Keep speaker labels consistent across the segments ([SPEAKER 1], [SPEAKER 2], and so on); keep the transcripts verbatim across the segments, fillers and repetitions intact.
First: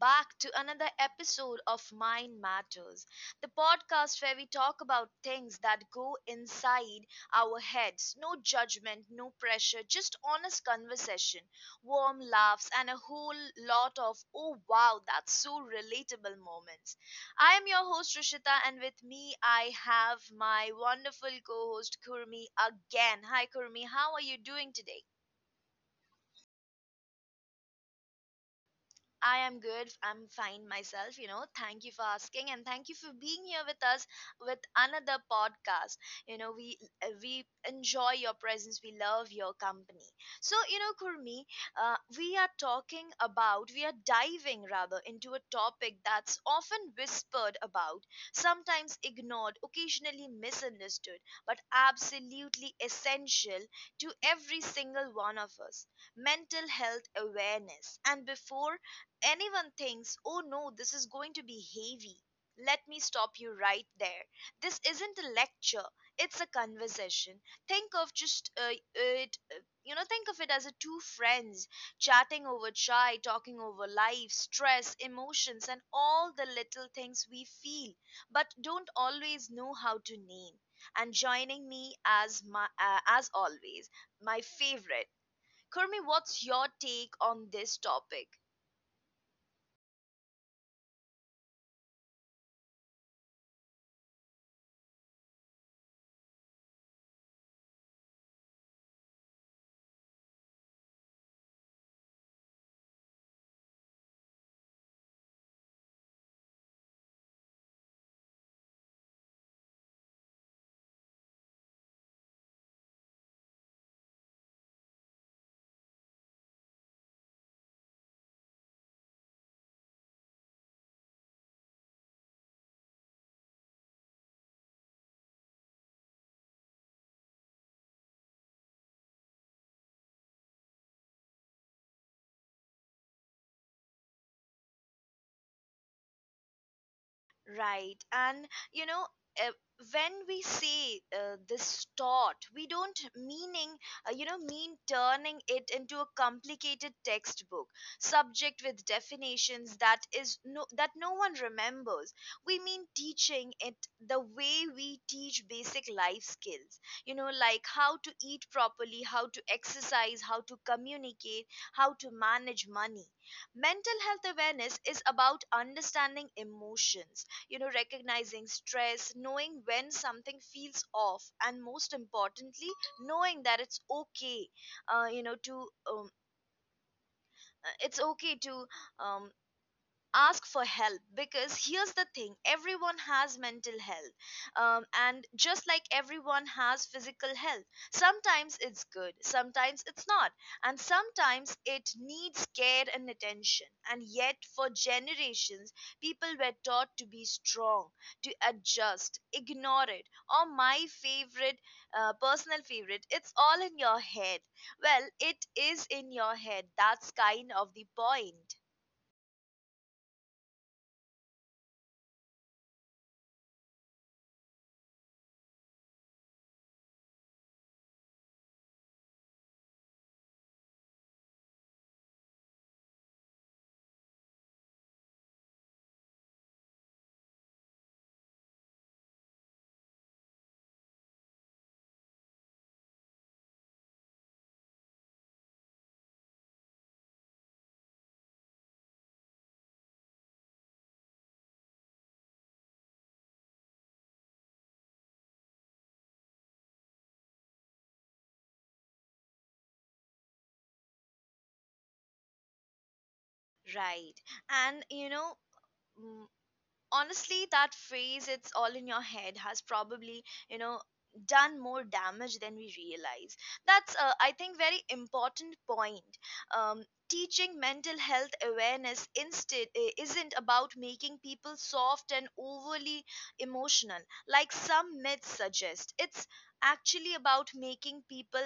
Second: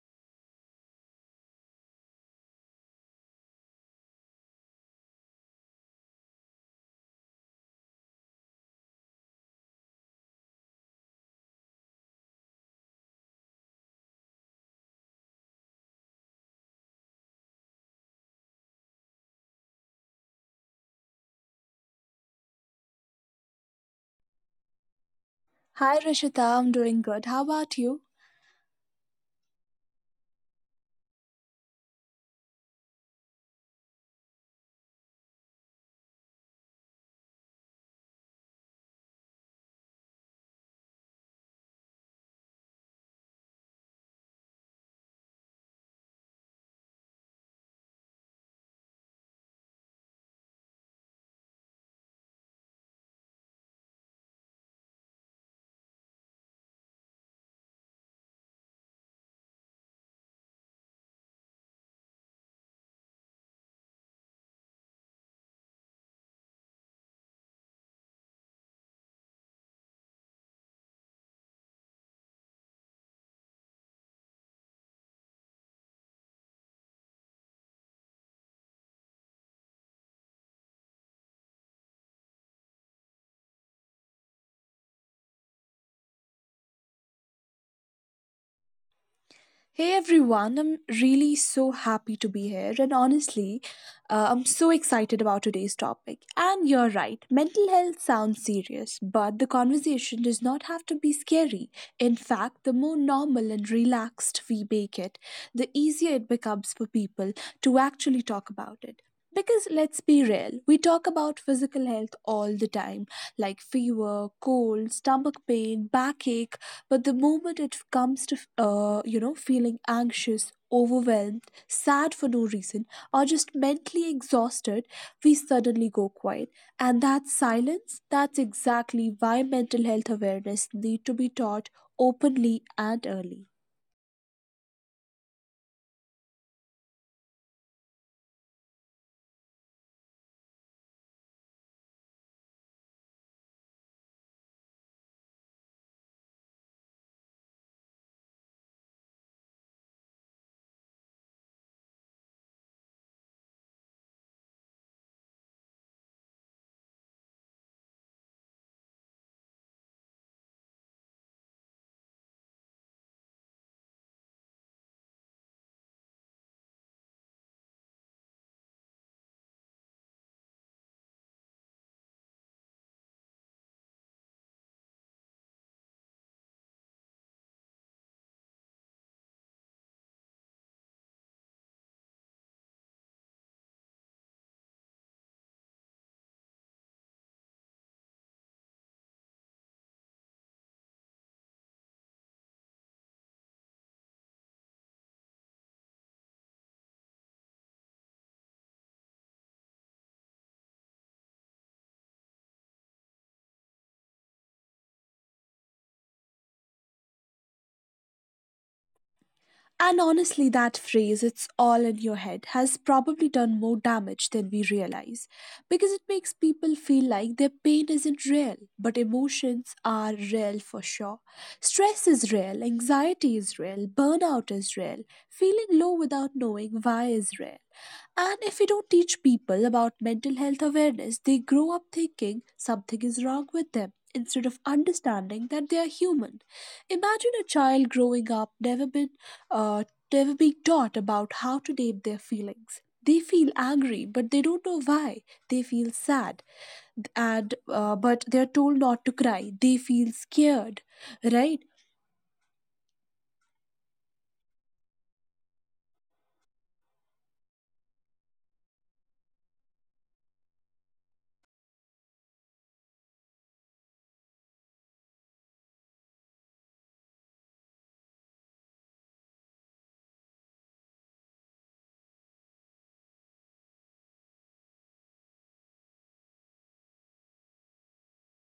[SPEAKER 1] back to another episode of Mind Matters, the podcast where we talk about things that go inside our heads. No judgment, no pressure, just honest conversation, warm laughs, and a whole lot of oh wow, that's so relatable moments. I am your host Rishita, and with me I have my wonderful co host Kurmi again. Hi, Kurmi, how are you doing today?
[SPEAKER 2] Hi Rishita, I'm doing good. How about you?
[SPEAKER 1] I am good. I'm fine myself, you know. Thank you for asking and thank you for being here with us with another podcast. You know, we uh, we enjoy your presence. We love your company. So, you know, Kurmi, uh, we are talking about, we are diving rather into a topic that's often whispered about, sometimes ignored, occasionally misunderstood, but absolutely essential to every single one of us mental health awareness. And before anyone thinks, oh no, this is going to be heavy, let me stop you right there. This isn't a lecture, it's a conversation. Think of just uh, it, uh, You know, think of it as a two friends chatting over chai, talking over life, stress, emotions, and all the little things we feel but don't always know how to name. And joining me as my, uh, as always, my favorite. Kurmi, what's your take on this topic?
[SPEAKER 2] Hey everyone, I'm really so happy to be here, and honestly, uh, I'm so excited about today's topic. And you're right, mental health sounds serious, but the conversation does not have to be scary. In fact, the more normal and relaxed we make it, the easier it becomes for people to actually talk about it. Because let's be real, we talk about physical health all the time, like fever, cold, stomach pain, backache, but the moment it comes to uh, you know, feeling anxious, overwhelmed, sad for no reason, or just mentally exhausted, we suddenly go quiet. And that silence, that's exactly why mental health awareness need to be taught openly and early.
[SPEAKER 1] Right. And you know, uh, when we say uh, this thought, we don't meaning uh, you know mean turning it into a complicated textbook subject with definitions that is no that no one remembers. We mean teaching it the way we teach basic life skills. You know, like how to eat properly, how to exercise, how to communicate, how to manage money. Mental health awareness is about understanding emotions, you know, recognizing stress, knowing when something feels off, and most importantly knowing that it's okay uh, you know to um, uh, it's okay to um, ask for help. Because here's the thing, everyone has mental health, um, and just like everyone has physical health, sometimes it's good, sometimes it's not, and sometimes it needs care and attention. And yet for generations people were taught to be strong, to adjust, ignore it, or my favorite, uh, personal favorite, it's all in your head. Well, it is in your head, that's kind of the point.
[SPEAKER 2] And honestly, that phrase, it's all in your head, has probably done more damage than we realize, because it makes people feel like their pain isn't real, but emotions are real for sure. Stress is real, anxiety is real, burnout is real, feeling low without knowing why is real. And if we don't teach people about mental health awareness, they grow up thinking something is wrong with them instead of understanding that they are human. Imagine a child growing up never been uh, tell a Big Dot about how to name their feelings. They feel angry, but they don't know why. They feel sad, and uh, but they are told not to cry. They feel scared, right?
[SPEAKER 1] Right. And you know, honestly that phrase, it's all in your head, has probably, you know, done more damage than we realize. That's uh, I think very important point. um, Teaching mental health awareness instead i- isn't about making people soft and overly emotional like some myths suggest. It's actually about making people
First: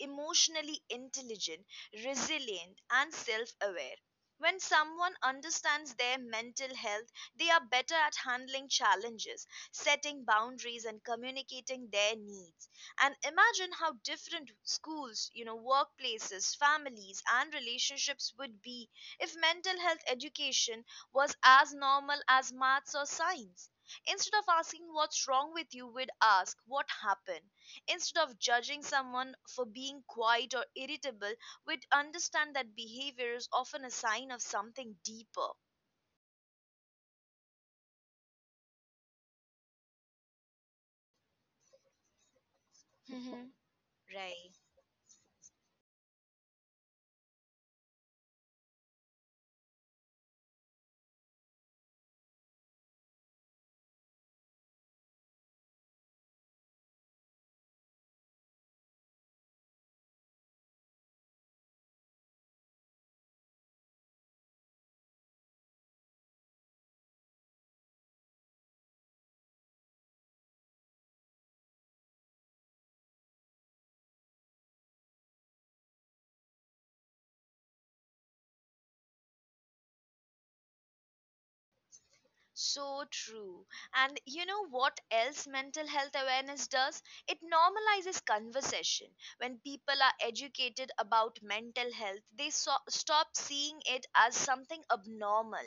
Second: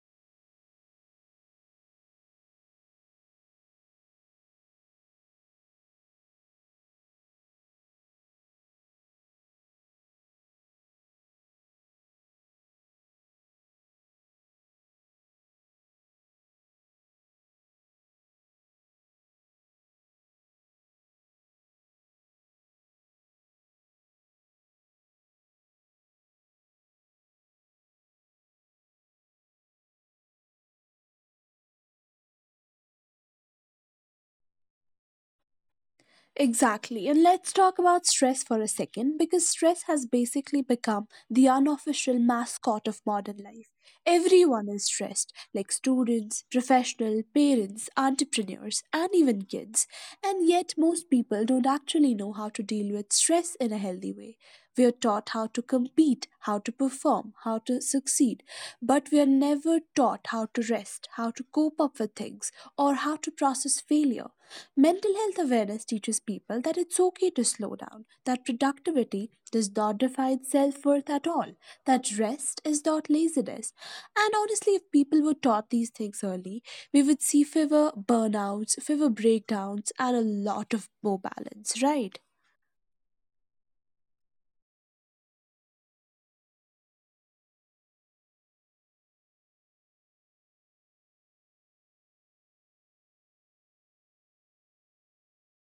[SPEAKER 1] emotionally intelligent, resilient, and self-aware. When someone understands their mental health, they are better at handling challenges, setting boundaries, and communicating their needs. And imagine how different schools, you know, workplaces, families and relationships would be if mental health education was as normal as maths or science. Instead of asking what's wrong with you, we'd ask what happened. Instead of judging someone for being quiet or irritable, we'd understand that behavior is often a sign of something deeper.
[SPEAKER 2] Exactly. And let's talk about stress for a second, because stress has basically become the unofficial mascot of modern
[SPEAKER 1] Mhm.
[SPEAKER 2] life.
[SPEAKER 1] Right.
[SPEAKER 2] Everyone is stressed, like students, professional, parents, entrepreneurs, and even kids. And yet, most people don't actually know how to deal with stress in a healthy way. We are taught how to compete, how to perform, how to succeed, but we are never taught how to rest, how to cope up with things, or how to process failure. Mental health awareness teaches people that it's okay to slow down, that productivity does not define self worth at all, that rest is not laziness. And honestly, if people were taught these things early, we would see fewer burnouts, fewer breakdowns, and a lot of more balance, right?
[SPEAKER 1] So true. And you know what else mental health awareness does? It normalizes conversation. When people are educated about mental health, they so- stop seeing it as something abnormal.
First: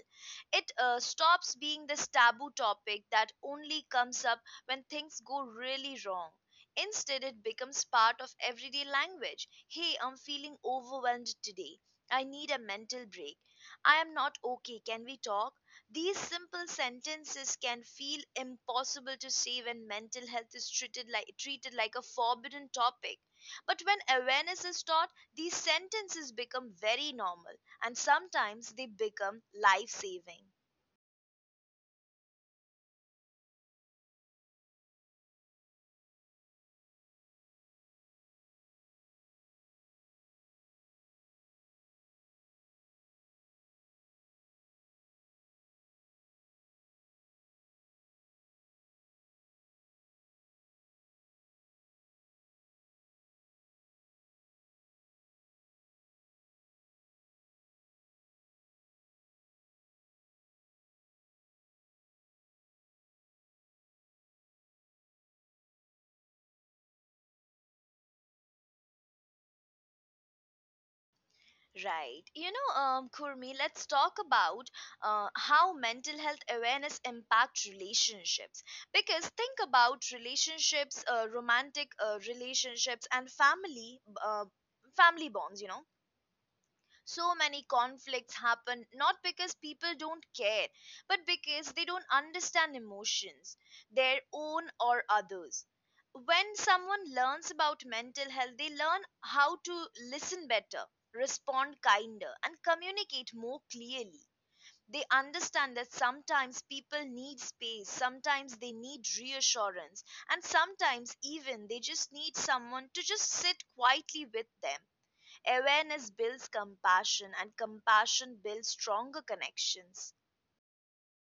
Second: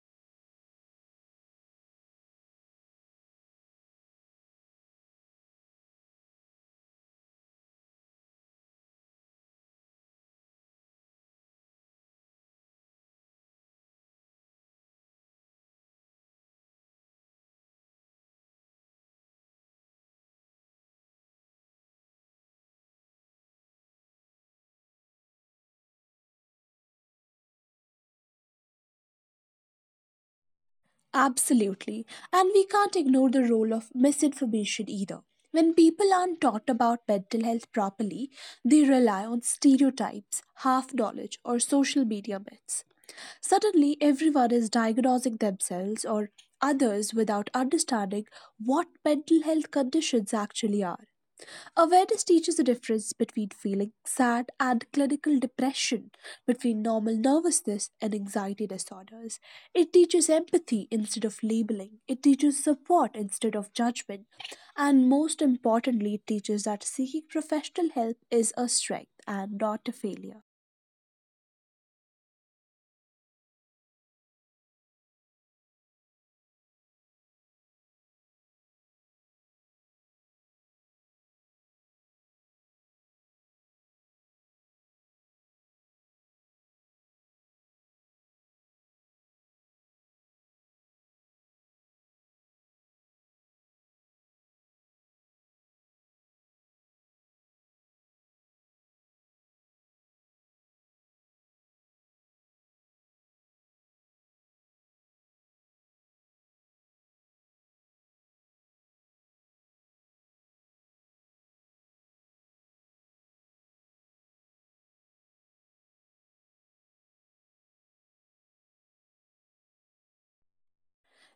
[SPEAKER 1] It uh, stops being this taboo topic that only comes up when things go really wrong. Instead, it becomes part of everyday language. Hey, I'm feeling overwhelmed today. I need a mental break. I am not okay. Can we talk? These simple sentences can feel impossible to say when mental health is treated like treated like a forbidden topic. But when awareness is taught, these sentences become very normal, and sometimes they become life-saving.
[SPEAKER 2] Absolutely. And we can't ignore the role of misinformation either. When people aren't taught about mental health properly, they rely on stereotypes, half knowledge, or social media myths. Suddenly, everyone is diagnosing themselves or others without understanding what mental health conditions actually are. Awareness teaches the difference between feeling sad and clinical depression, between normal nervousness and anxiety disorders. It teaches empathy instead of labeling, it teaches support instead of judgment, and most importantly, it teaches that seeking professional help is a strength and not a failure.
[SPEAKER 1] Right. You know, um, Kurmi, let's talk about uh, how mental health awareness impacts relationships. Because think about relationships, uh, romantic uh, relationships, and family uh, family bonds. You know, so many conflicts happen not because people don't care, but because they don't understand emotions, their own or others. When someone learns about mental health, they learn how to listen better, respond kinder, and communicate more clearly. They understand that sometimes people need space, sometimes they need reassurance, and sometimes even they just need someone to just sit quietly with them. Awareness builds compassion, and compassion builds stronger connections.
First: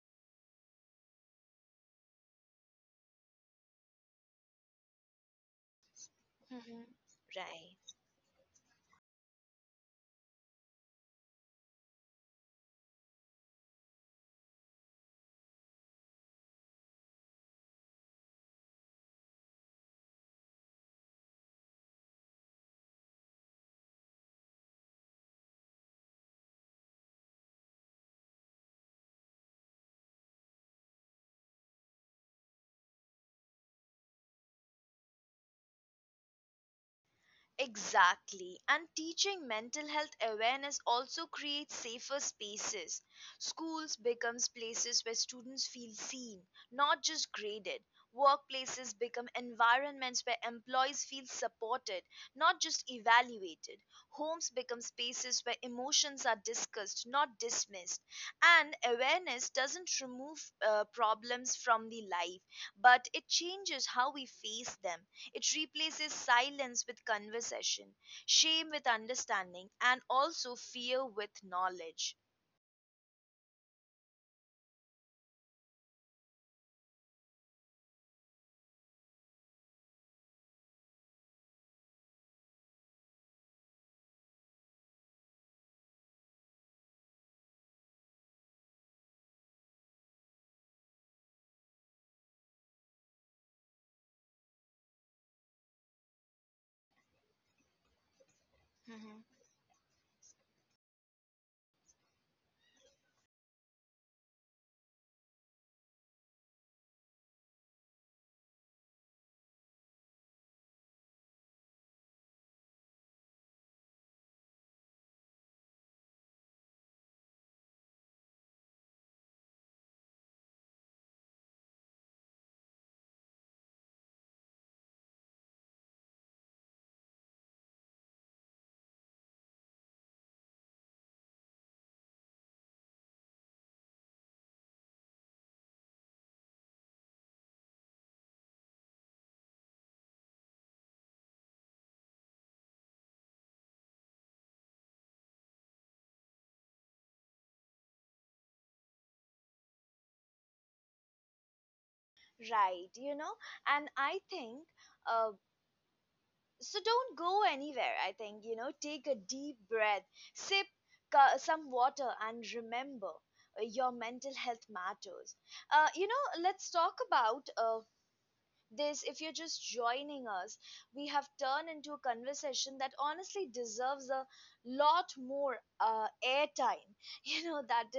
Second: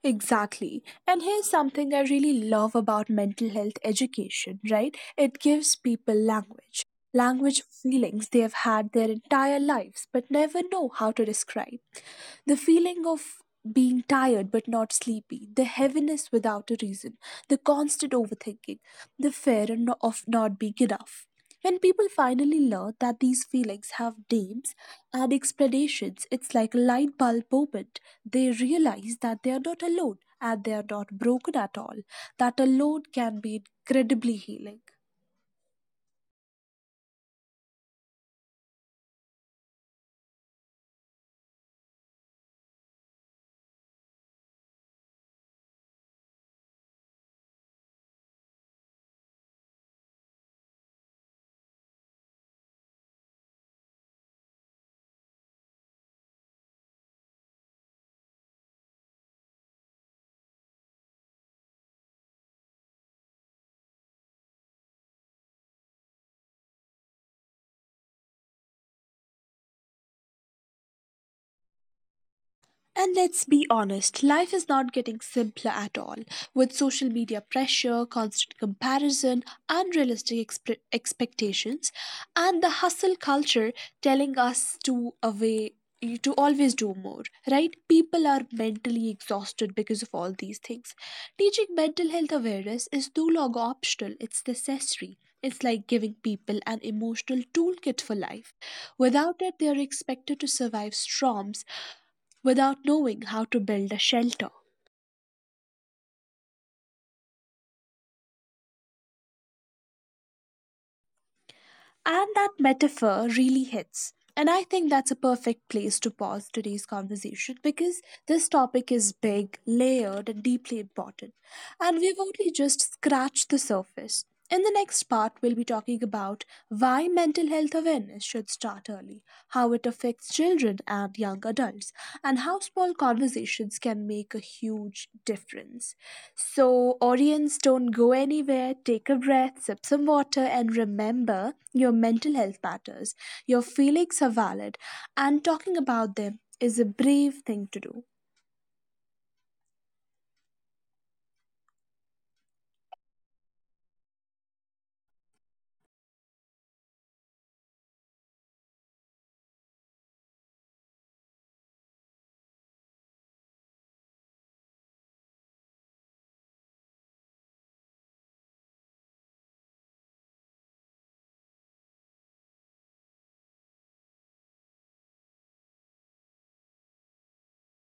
[SPEAKER 2] Exactly. And here's something I really love about mental health education, right? It gives people language,
[SPEAKER 1] Mhm.
[SPEAKER 2] language
[SPEAKER 1] Right.
[SPEAKER 2] for feelings they have had their entire lives but never know how to describe. The feeling of being tired but not sleepy, the heaviness without a reason, the constant overthinking, the fear no- of not being enough. When people finally learn that these feelings have names and explanations, it's like a light bulb moment. They realize that they are not alone and they are not broken at all, that alone can be incredibly healing.
[SPEAKER 1] Exactly. And teaching mental health awareness also creates safer spaces. Schools becomes places where students feel seen, not just graded. Workplaces become environments where employees feel supported, not just evaluated. Homes become spaces where emotions are discussed, not dismissed. And awareness doesn't remove uh, problems from the life, but it changes how we face them. It replaces silence with conversation, shame with understanding, and also fear with knowledge.
[SPEAKER 2] And let's be honest, life is not getting simpler at all. With social media pressure, constant comparison, unrealistic expe- expectations, and the hustle culture telling us to away to always do more, right? People are mentally exhausted because of all these things. Teaching mental health awareness is no longer optional, it's necessary. It's like giving people an emotional toolkit for life.
[SPEAKER 1] Mhm.
[SPEAKER 2] Without it, they are expected to survive storms without knowing how to build a shelter. And that metaphor really hits. And I think that's a perfect place to pause today's conversation, because this topic is big, layered, and deeply important. And we've only just scratched the surface. In the next part, we'll be talking about why mental health awareness should start early, how it affects children and young adults, and how small conversations can make a huge difference. So, audience, don't go anywhere. Take a breath, sip some water, and remember your mental health matters. Your feelings are valid, and talking about them is a brave thing to do.
[SPEAKER 1] Right, you know, and I think, uh, so don't go anywhere. I think, you know, take a deep breath, sip ca- some water, and remember uh, your mental health matters. Uh, you know, let's talk about uh, this, if you're just joining us, we have turned into a conversation that honestly deserves a lot more uh, airtime, you know, that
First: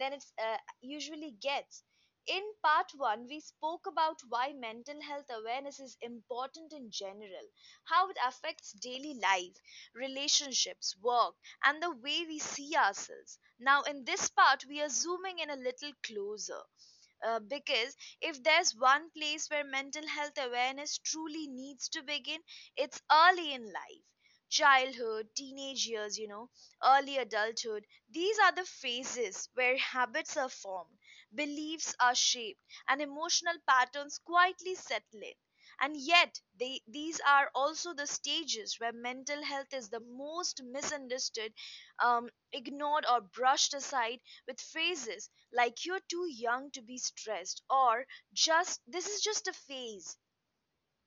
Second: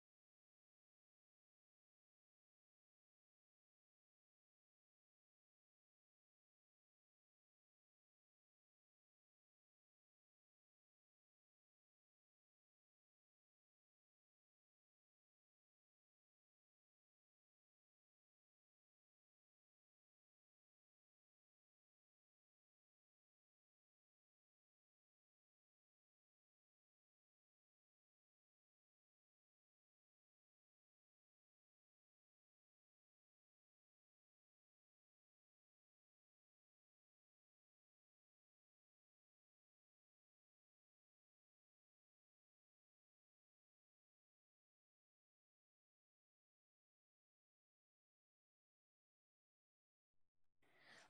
[SPEAKER 1] than it uh, usually gets. In part one, we spoke about why mental health awareness is important in general, how it affects daily life, relationships, work, and the way we see ourselves. Now, in this part, we are zooming in a little closer, uh, because if there's one place where mental health awareness truly needs to begin, it's early in life. Childhood, teenage years, you know, early adulthood. These are the phases where habits are formed, beliefs are shaped, and emotional patterns quietly settle in. And yet, they, these are also the stages where mental health is the most misunderstood, um, ignored, or brushed aside with phrases like you're too young to be stressed, or just this is just a phase.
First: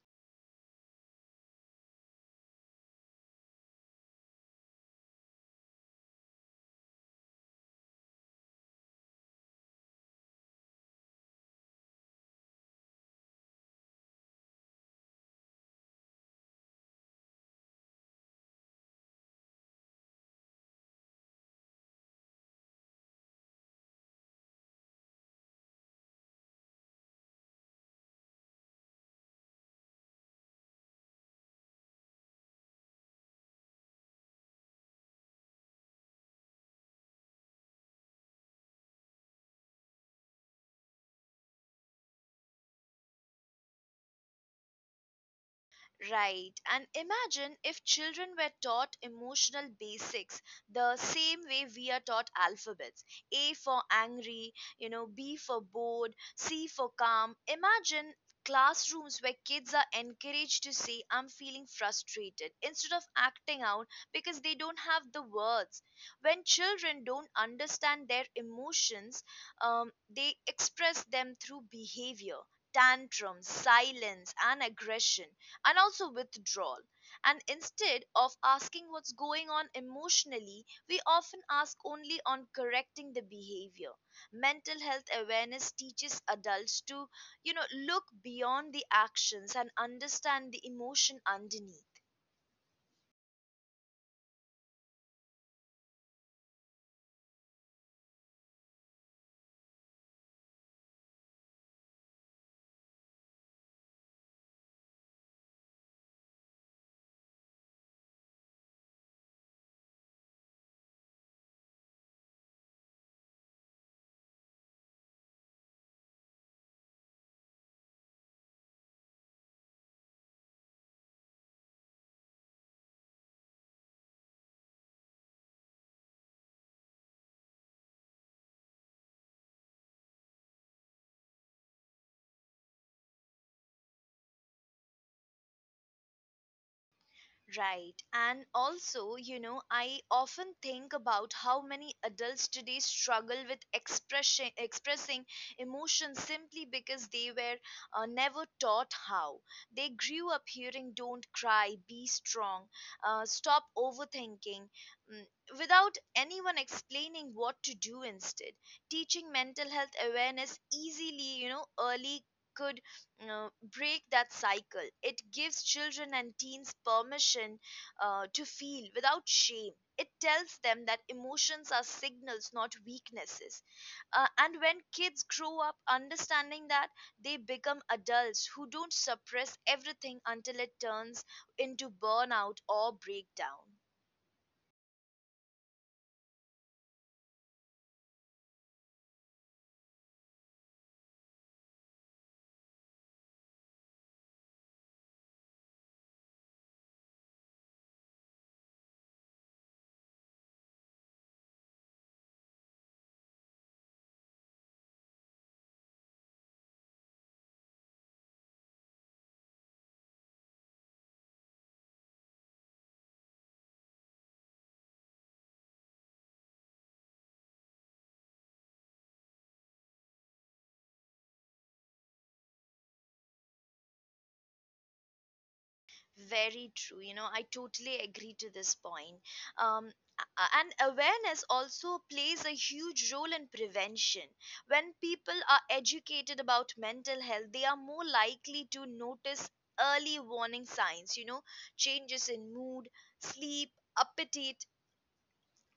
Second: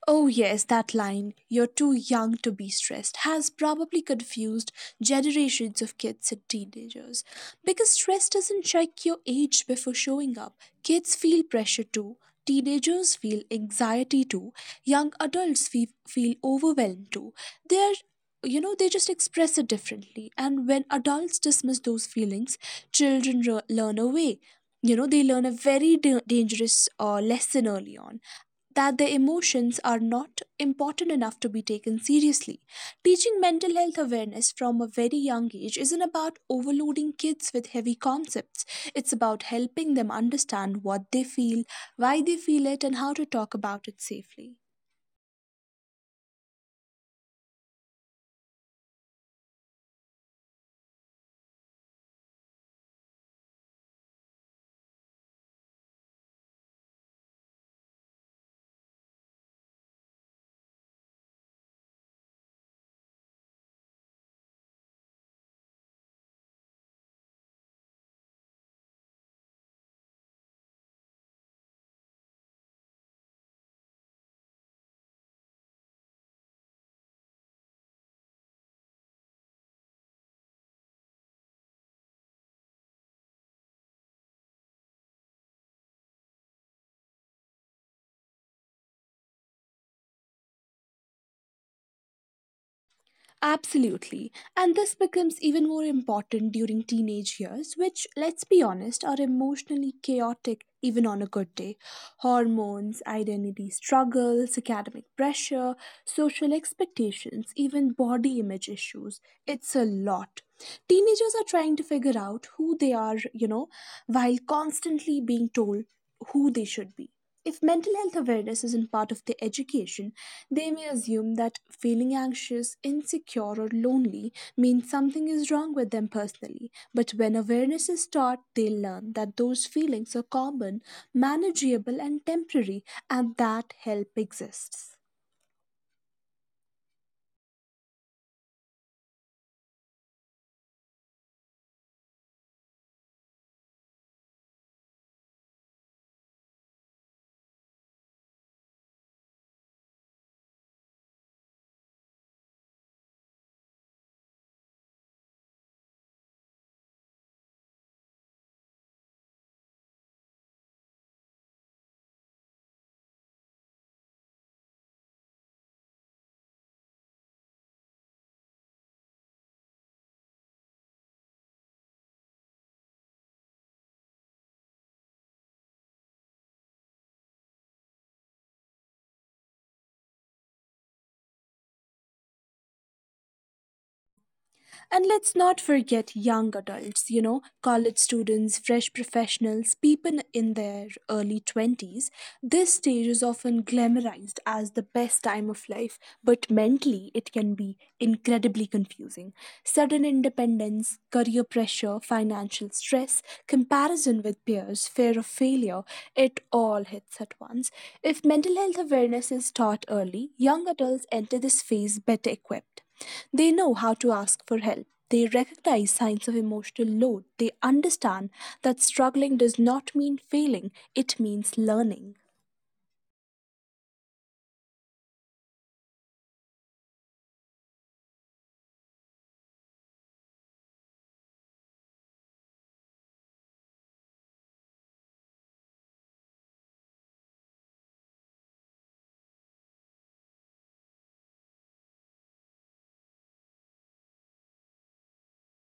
[SPEAKER 2] Oh, yes, that line, you're too young to be stressed, has probably confused generations of kids and teenagers. Because stress doesn't check your age before showing up. Kids feel pressure too, teenagers feel anxiety too, young adults feel, feel overwhelmed too. They're, you know, they just express it differently. And when adults dismiss those feelings, children re- learn away. You know, they learn a very da- dangerous uh, lesson early on that their emotions are not important enough to be taken seriously. Teaching mental health awareness from a very young age isn't about overloading kids with heavy concepts. It's about helping them understand what they feel, why they feel it, and how to talk about it safely.
[SPEAKER 1] Right, and imagine if children were taught emotional basics the same way we are taught alphabets. A for angry, you know, B for bored, C for calm. Imagine classrooms where kids are encouraged to say, I'm feeling frustrated, instead of acting out because they don't have the words. When children don't understand their emotions, um, they express them through behavior. Tantrums, silence, and aggression, and also withdrawal. And instead of asking what's going on emotionally, we often ask only on correcting the behavior. Mental health awareness teaches adults to, you know, look beyond the actions and understand the emotion underneath.
[SPEAKER 2] Absolutely. And this becomes even more important during teenage years, which, let's be honest, are emotionally chaotic even on a good day. Hormones, identity struggles, academic pressure, social expectations, even body image issues. It's a lot. Teenagers are trying to figure out who they are, you know, while constantly being told who they should be. If mental health awareness isn't part of their education, they may assume that feeling anxious, insecure, or lonely means something is wrong with them personally. But when awareness is taught, they learn that those feelings are common, manageable, and temporary, and that help exists.
[SPEAKER 1] Right. And also, you know, I often think about how many adults today struggle with expressing expressing emotions simply because they were uh, never taught how. They grew up hearing "Don't cry," "Be strong," uh, "Stop overthinking," mm, without anyone explaining what to do instead. Teaching mental health awareness easily, you know, early could uh, break that cycle. It gives children and teens permission uh, to feel without shame. It tells them that emotions are signals, not weaknesses. Uh, and when kids grow up understanding that, they become adults who don't suppress everything until it turns into burnout or breakdown.
[SPEAKER 2] And let's not forget young adults, you know, college students, fresh professionals, people in their early twenties. This stage is often glamorized as the best time of life, but mentally it can be incredibly confusing. Sudden independence, career pressure, financial stress, comparison with peers, fear of failure, it all hits at once. If mental health awareness is taught early, young adults enter this phase better equipped. They know how to ask for help. They recognize signs of emotional load. They understand that struggling does not mean failing, it means learning.
[SPEAKER 1] Very true. You know, I totally agree to this point. Um, a- and awareness also plays a huge role in prevention. When people are educated about mental health, they are more likely to notice early warning signs, you know, changes in mood, sleep, appetite,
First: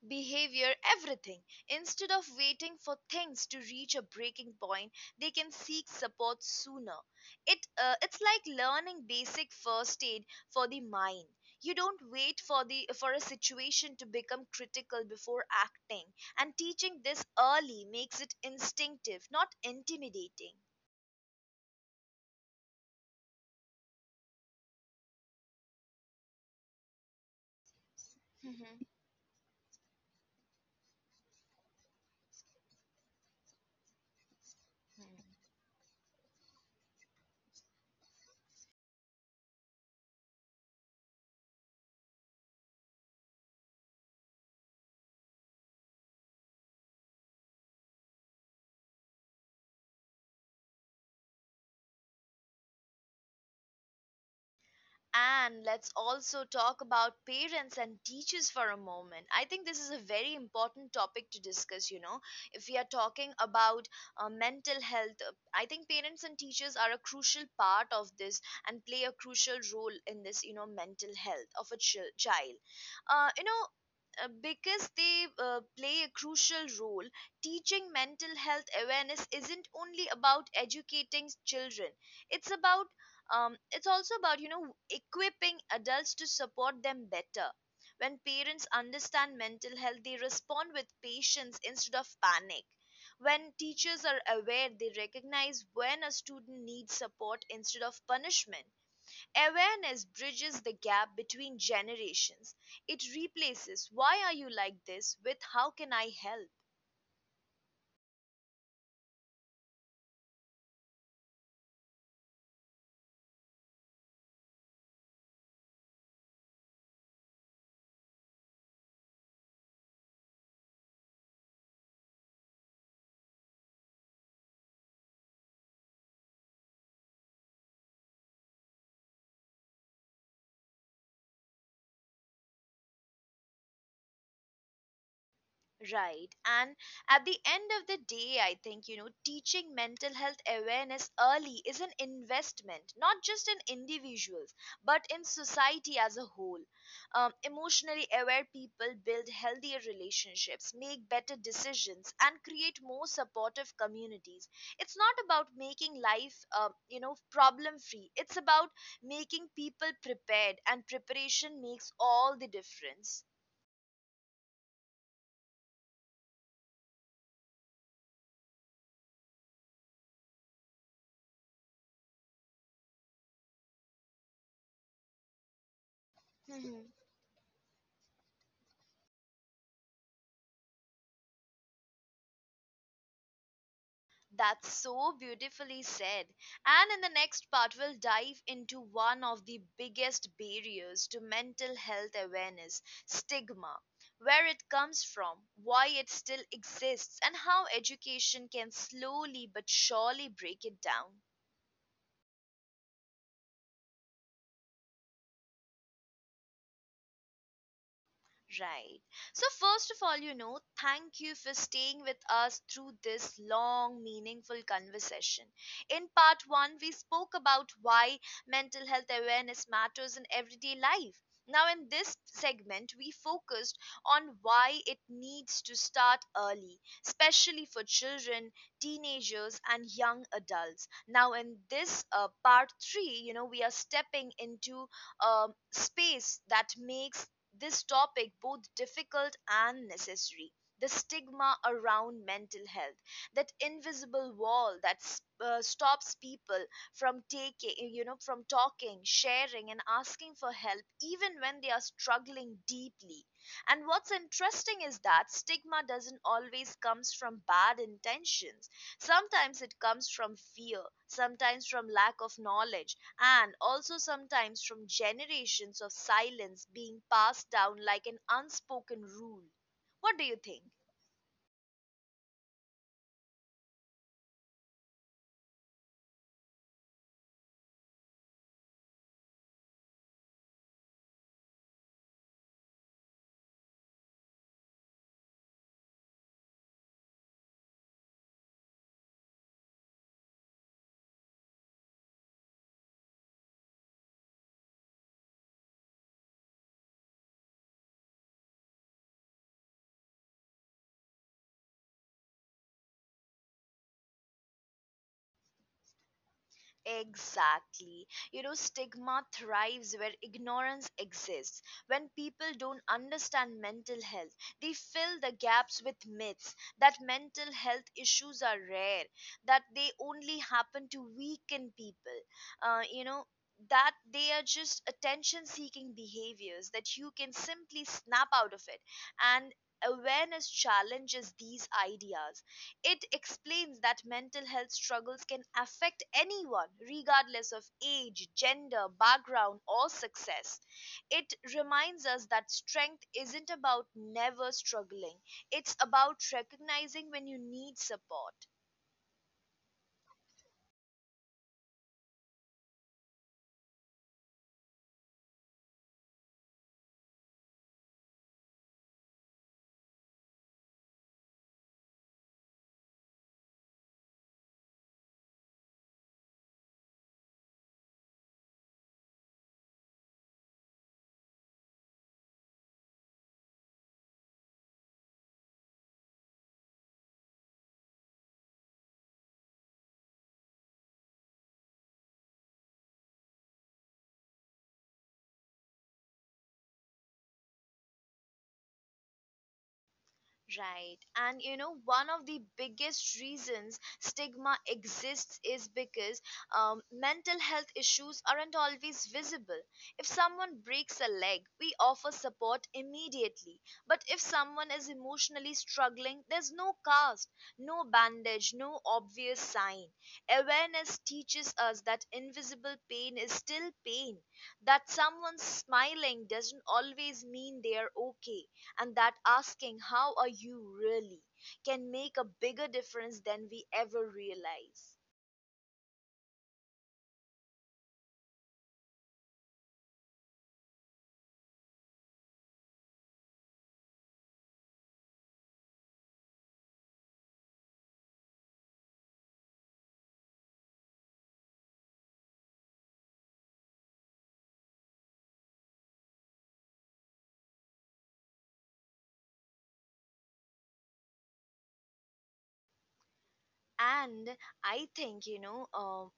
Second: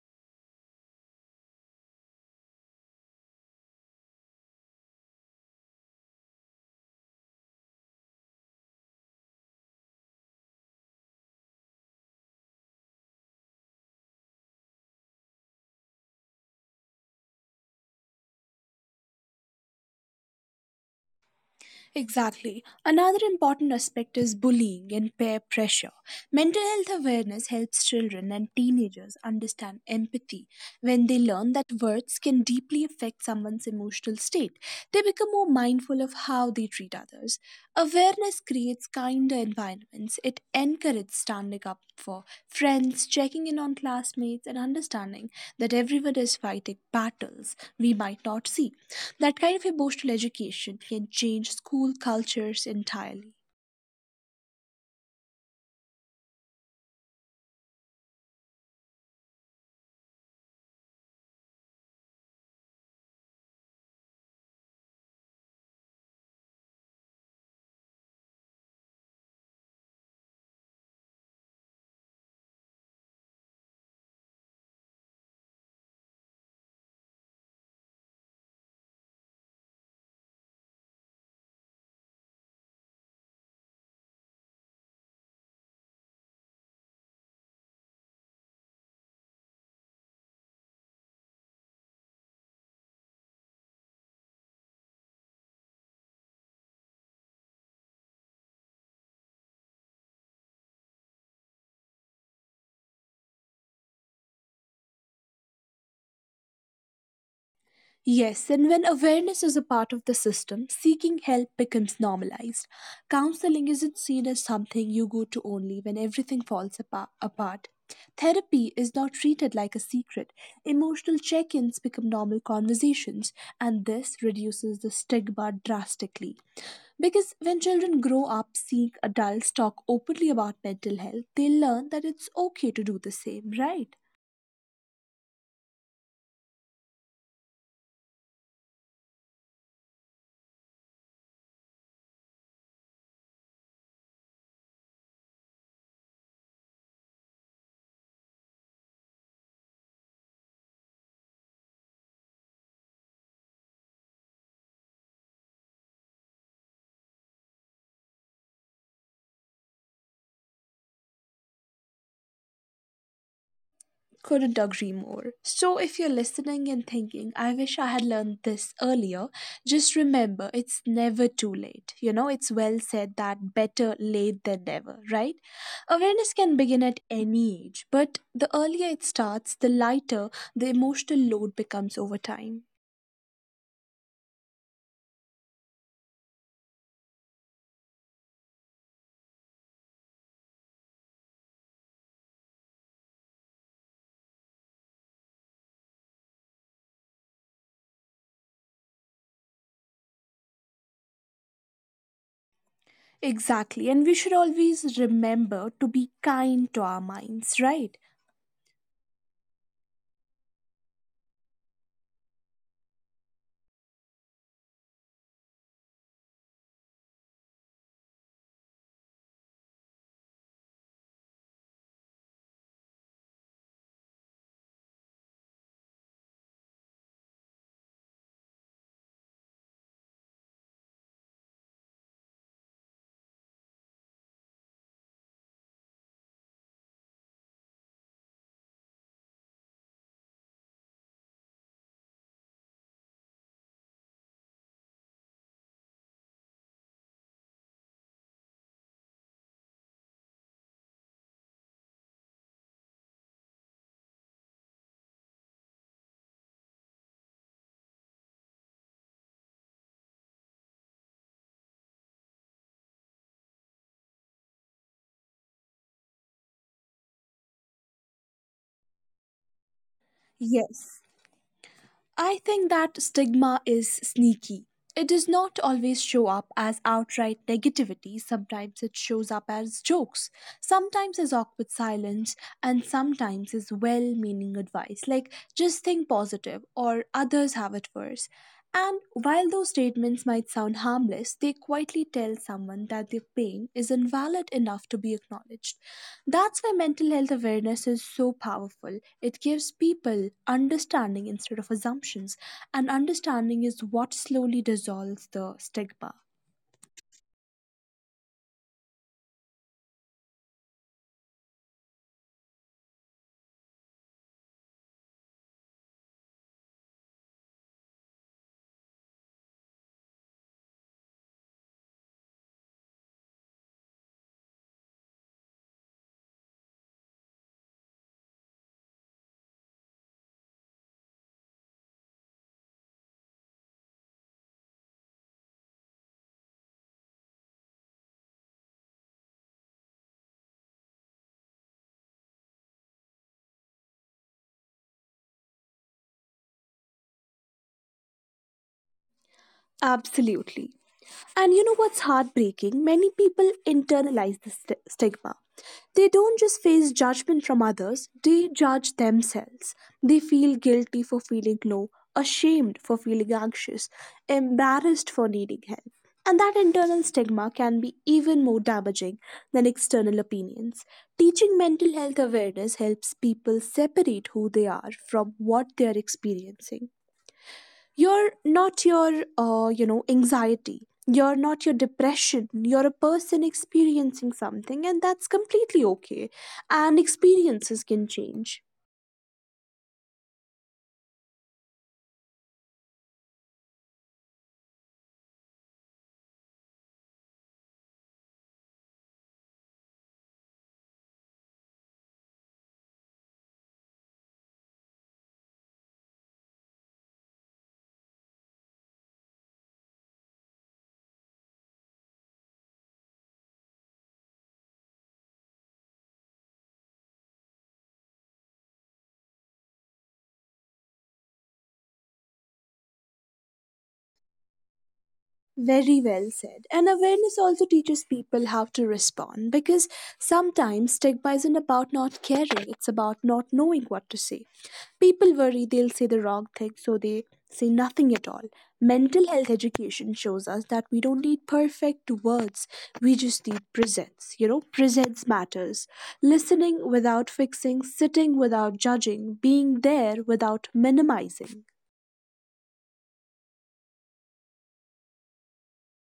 [SPEAKER 1] behavior, everything. Instead of waiting for things to reach a breaking point, they can seek support sooner. It uh, it's like learning basic first aid for the mind. You don't wait for the for a situation to become critical before acting, and teaching this early makes it instinctive, not intimidating.
[SPEAKER 2] Exactly. Another important aspect is bullying and peer pressure. Mental health awareness helps children and teenagers understand empathy. When they learn that words can deeply affect someone's emotional state, they become more mindful of how they treat others. Awareness creates kinder environments. It encourages standing up for friends, checking in on classmates, and understanding that everyone is fighting battles we might not see. That kind of emotional education can change school cultures entirely.
[SPEAKER 1] And let's also talk about parents and teachers for a moment. I think this is a very important topic to discuss. You know, if we are talking about uh, mental health, uh, I think parents and teachers are a crucial part of this and play a crucial role in this, you know, mental health of a chil- child. Uh, you know, uh, because they uh, play a crucial role, Teaching mental health awareness isn't only about educating children, it's about um, it's also about, you know, equipping adults to support them better. When parents understand mental health, they respond with patience instead of panic. When teachers are aware, they recognize when a student needs support instead of punishment. Awareness bridges the gap between generations. It replaces why are you like this with how can I help.
[SPEAKER 2] Yes, and when awareness is a part of the system, seeking help becomes normalized. Counseling isn't seen as something you go to only when everything falls apa- apart. Therapy is not treated like a secret. Emotional check ins become normal conversations, and this reduces the stigma drastically. Because when children grow up seeing adults talk openly about mental health, they learn that it's okay to do the same, right?
[SPEAKER 1] Right. And at the end of the day, I think, you know, teaching mental health awareness early is an investment, not just in individuals, but in society as a whole. Um, emotionally aware people build healthier relationships, make better decisions, and create more supportive communities. It's not about making life, um, you know, problem free. It's about making people prepared, and preparation makes all the difference.
[SPEAKER 2] Couldn't agree more. So, if you're listening and thinking, I wish I had learned this earlier, just remember it's never too late. You know, it's well said that better late than never, right? Awareness can begin at any age, but the earlier it starts, the lighter the emotional load becomes over time.
[SPEAKER 1] That's so beautifully said. And in the next part, we'll dive into one of the biggest barriers to mental health awareness stigma, where it comes from, why it still exists, and how education can slowly but surely break it down.
[SPEAKER 2] Exactly, and we should always remember to be kind to our minds, right?
[SPEAKER 1] Right. So, first of all, you know, thank you for staying with us through this long, meaningful conversation. In part one, we spoke about why mental health awareness matters in everyday life. Now, in this segment, we focused on why it needs to start early, especially for children, teenagers, and young adults. Now, in this uh, part three, you know, we are stepping into a space that makes this topic both difficult and necessary, the stigma around mental health, that invisible wall that s- uh, stops people from taking you know from talking, sharing, and asking for help even when they are struggling deeply. And what's interesting is that stigma doesn't always comes from bad intentions. Sometimes it comes from fear, sometimes from lack of knowledge, and also sometimes from generations of silence being passed down like an unspoken rule. What do you think?
[SPEAKER 2] Yes. I think that stigma is sneaky. It does not always show up as outright negativity, sometimes it shows up as jokes, sometimes as awkward silence, and sometimes as well meaning advice like just think positive or others have it worse. And while those statements might sound harmless, they quietly tell someone that their pain is invalid enough to be acknowledged. That's why mental health awareness is so powerful. It gives people understanding instead of assumptions, and understanding is what slowly dissolves the stigma.
[SPEAKER 1] Exactly. You know, stigma thrives where ignorance exists. When people don't understand mental health, they fill the gaps with myths that mental health issues are rare, that they only happen to weaken people, uh, you know, that they are just attention seeking behaviors, that you can simply snap out of it. And awareness challenges these ideas. It explains that mental health struggles can affect anyone, regardless of age, gender, background, or success. It reminds us that strength isn't about never struggling, it's about recognizing when you need support.
[SPEAKER 2] Absolutely. And you know what's heartbreaking? Many people internalize the st- stigma. They don't just face judgment from others, they judge themselves. They feel guilty for feeling low, ashamed for feeling anxious, embarrassed for needing help. And that internal stigma can be even more damaging than external opinions. Teaching mental health awareness helps people separate who they are from what they are experiencing. You're not your uh, you know, anxiety, you're not your depression, you're a person experiencing something, and that's completely okay, and experiences can change.
[SPEAKER 1] Right. And you know, one of the biggest reasons stigma exists is because um, mental health issues aren't always visible. If someone breaks a leg, we offer support immediately. But if someone is emotionally struggling, there's no cast, no bandage, no obvious sign. Awareness teaches us that invisible pain is still pain, that someone smiling doesn't always mean they are okay, and that asking how are you really can make a bigger difference than we ever realize.
[SPEAKER 2] Very well said. And awareness also teaches people how to respond, because sometimes stigma isn't about not caring, it's about not knowing what to say. People worry they'll say the wrong thing, so they say nothing at all. Mental health education shows us that we don't need perfect words, we just need presence. You know, presence matters. Listening without fixing, sitting without judging, being there without minimizing.
[SPEAKER 1] And I think you know um,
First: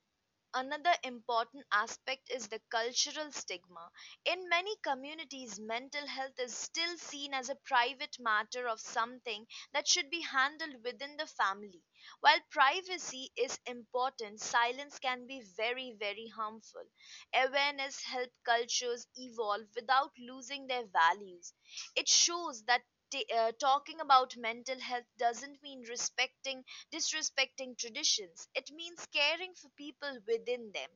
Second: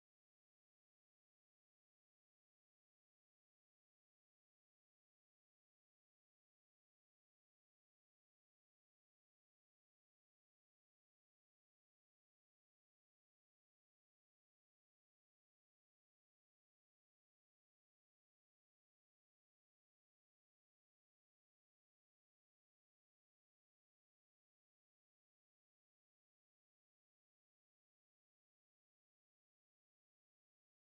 [SPEAKER 1] Another important aspect is the cultural stigma. In many communities, mental health is still seen as a private matter of something that should be handled within the family. While privacy is important, silence can be very, very harmful. Awareness helps cultures evolve without losing their values. It shows that t- uh, talking about mental health doesn't mean respecting disrespecting traditions. It means caring for people within them.